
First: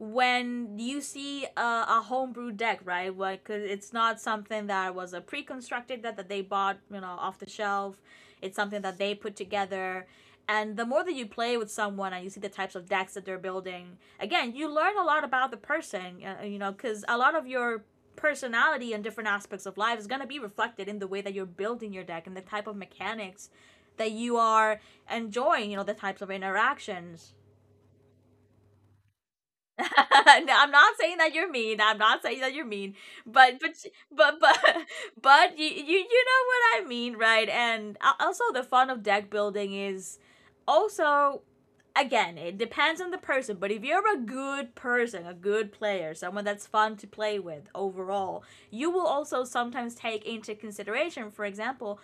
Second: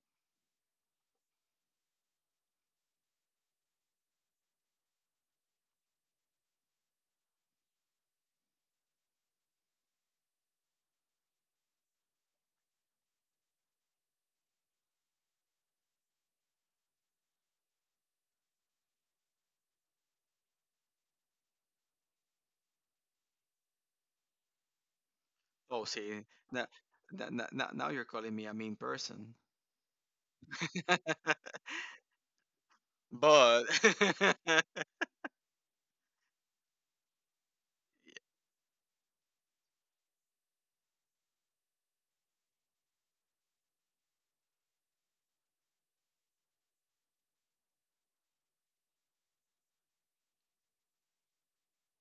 when you see a homebrew deck, right? Like, 'cause it's not something that was a pre-constructed that that they bought, you know, off the shelf. It's something that they put together. And the more that you play with someone and you see the types of decks that they're building, again, you learn a lot about the person, you know, because a lot of your personality and different aspects of life is going to be reflected in the way that you're building your deck and the type of mechanics that you are enjoying, you know,
Oh
the types
see,
of
now,
interactions.
now, now you're calling me a mean person.
No, I'm not saying that you're mean. I'm not saying that you're mean, but
But
but but but but you, you know what I mean, right? And also the fun of deck building is also, again, it depends on the person, but if you're a good person, a good player, someone that's fun to play with overall, you will also sometimes take into consideration, for example,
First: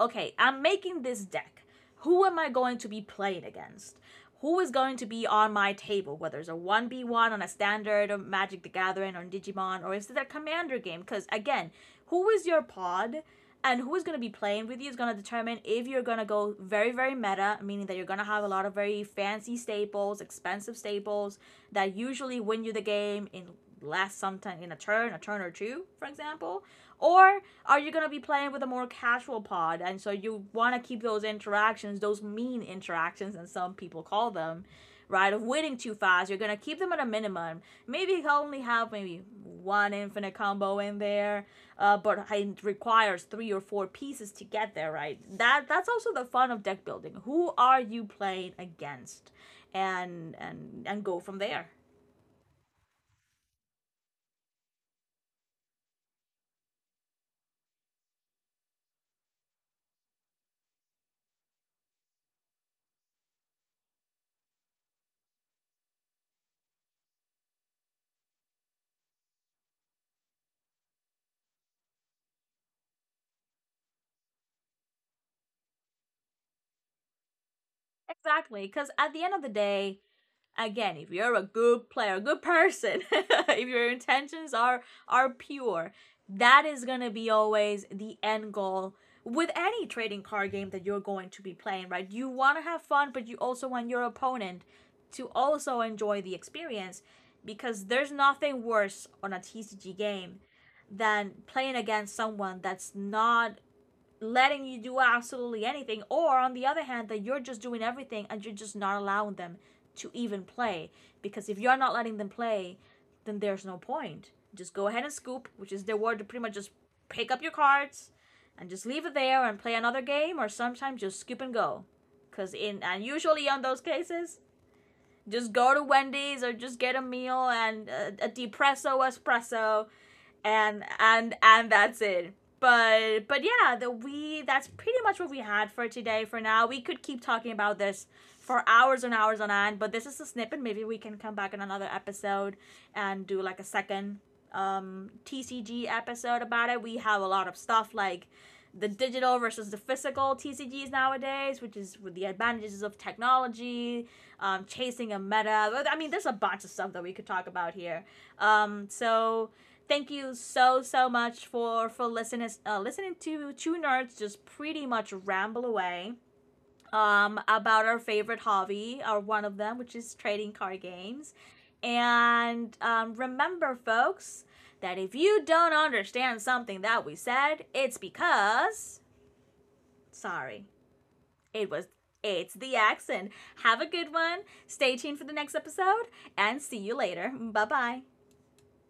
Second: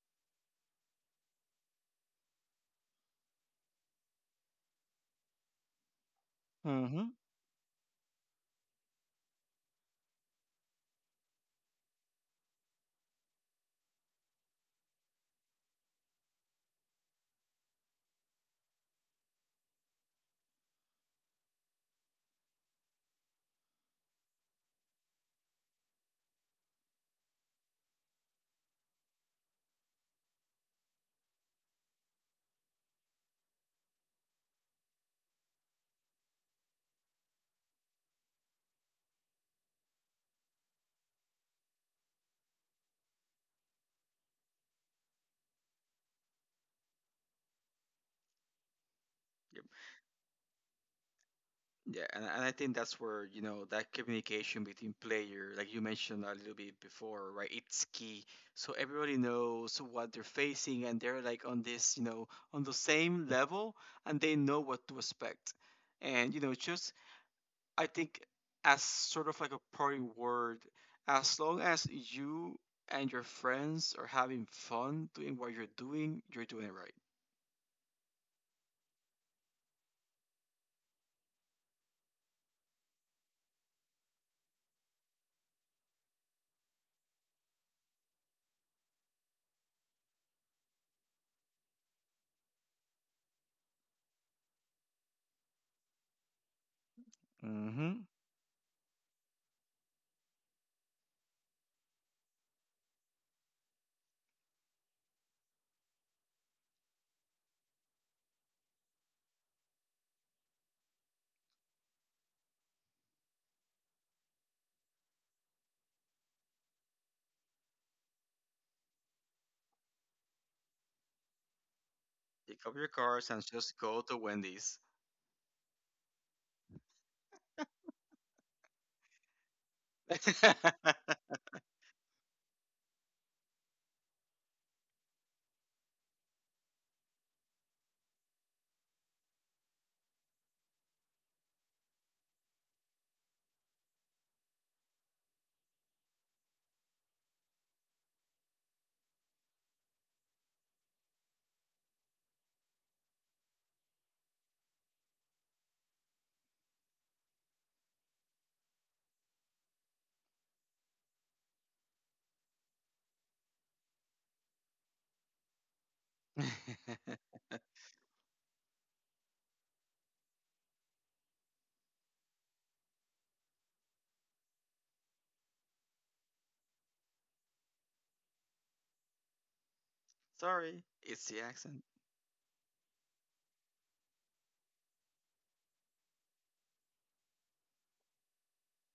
okay, I'm making this deck. Who am I going to be playing against? Who is going to be on my table? Whether it's a
mhm.
1v1 on a standard or Magic the Gathering or Digimon, or is it a commander game? Because again, who is your pod and who is going to be playing with you is going to determine if you're going to go very, very meta, meaning that you're going to have a lot of very fancy staples, expensive staples that usually win you the game in last sometime in a turn or two, for example, or are you going to be playing with a more casual pod? And so you want to keep those interactions, those mean interactions, and some people call them, right? Of winning too fast. You're going to keep them at a minimum. Maybe you only have maybe one infinite combo in there, but it requires three or four pieces to get there, right? That's also the fun of deck building. Who are you playing against? And go from there.
Yeah, and I think that's where, you know, that communication between player, like you mentioned a little bit before, right? It's key. So everybody knows what they're facing and they're like on this, you know, on the same level, and they know what to expect. And, you know, just I think as sort of like a parting word, as long as you and your friends are having fun doing what you're doing it right.
Exactly. Because at the end of the day, again, if you're a good player, a good person, if your intentions are pure, that is going to be always the end goal with any trading card game that you're going to be playing, right? You want to have fun, but you also want your opponent to also enjoy the experience, because
Mm-hmm.
there's nothing worse on a TCG game than playing against someone that's not letting you do absolutely anything, or on the other hand, that you're just doing everything and you're just not allowing them to even play. Because if you're not letting them play, then there's no point. Just go ahead and scoop, which is their word to pretty much just pick up your cards and just leave it there and play another game, or sometimes just skip and go. Because
Pick up
in,
your
and
cars and
usually on
just
those
go to
cases,
Wendy's.
just go to Wendy's, or just get a meal and a depresso espresso, and and and that's it. But yeah, the we that's pretty much what we had for today. For now, we could keep talking about this for hours and hours on end, but this is a snippet. Maybe we can come back in another episode and do like a second TCG episode about it. We have a lot of stuff like the digital versus the physical TCGs nowadays, which is, with the advantages of technology, chasing a meta. I mean, there's a bunch of stuff that we could talk about here. So thank you so so much for listening, listening to two nerds just pretty much ramble away about our favorite hobby, or one of them, which is trading card games. And remember folks that if you don't understand something that we said, it's because, sorry,
Sorry, it's the
it
accent.
was, it's the accent. Have a good one. Stay tuned for the next episode, and see you later. Bye bye.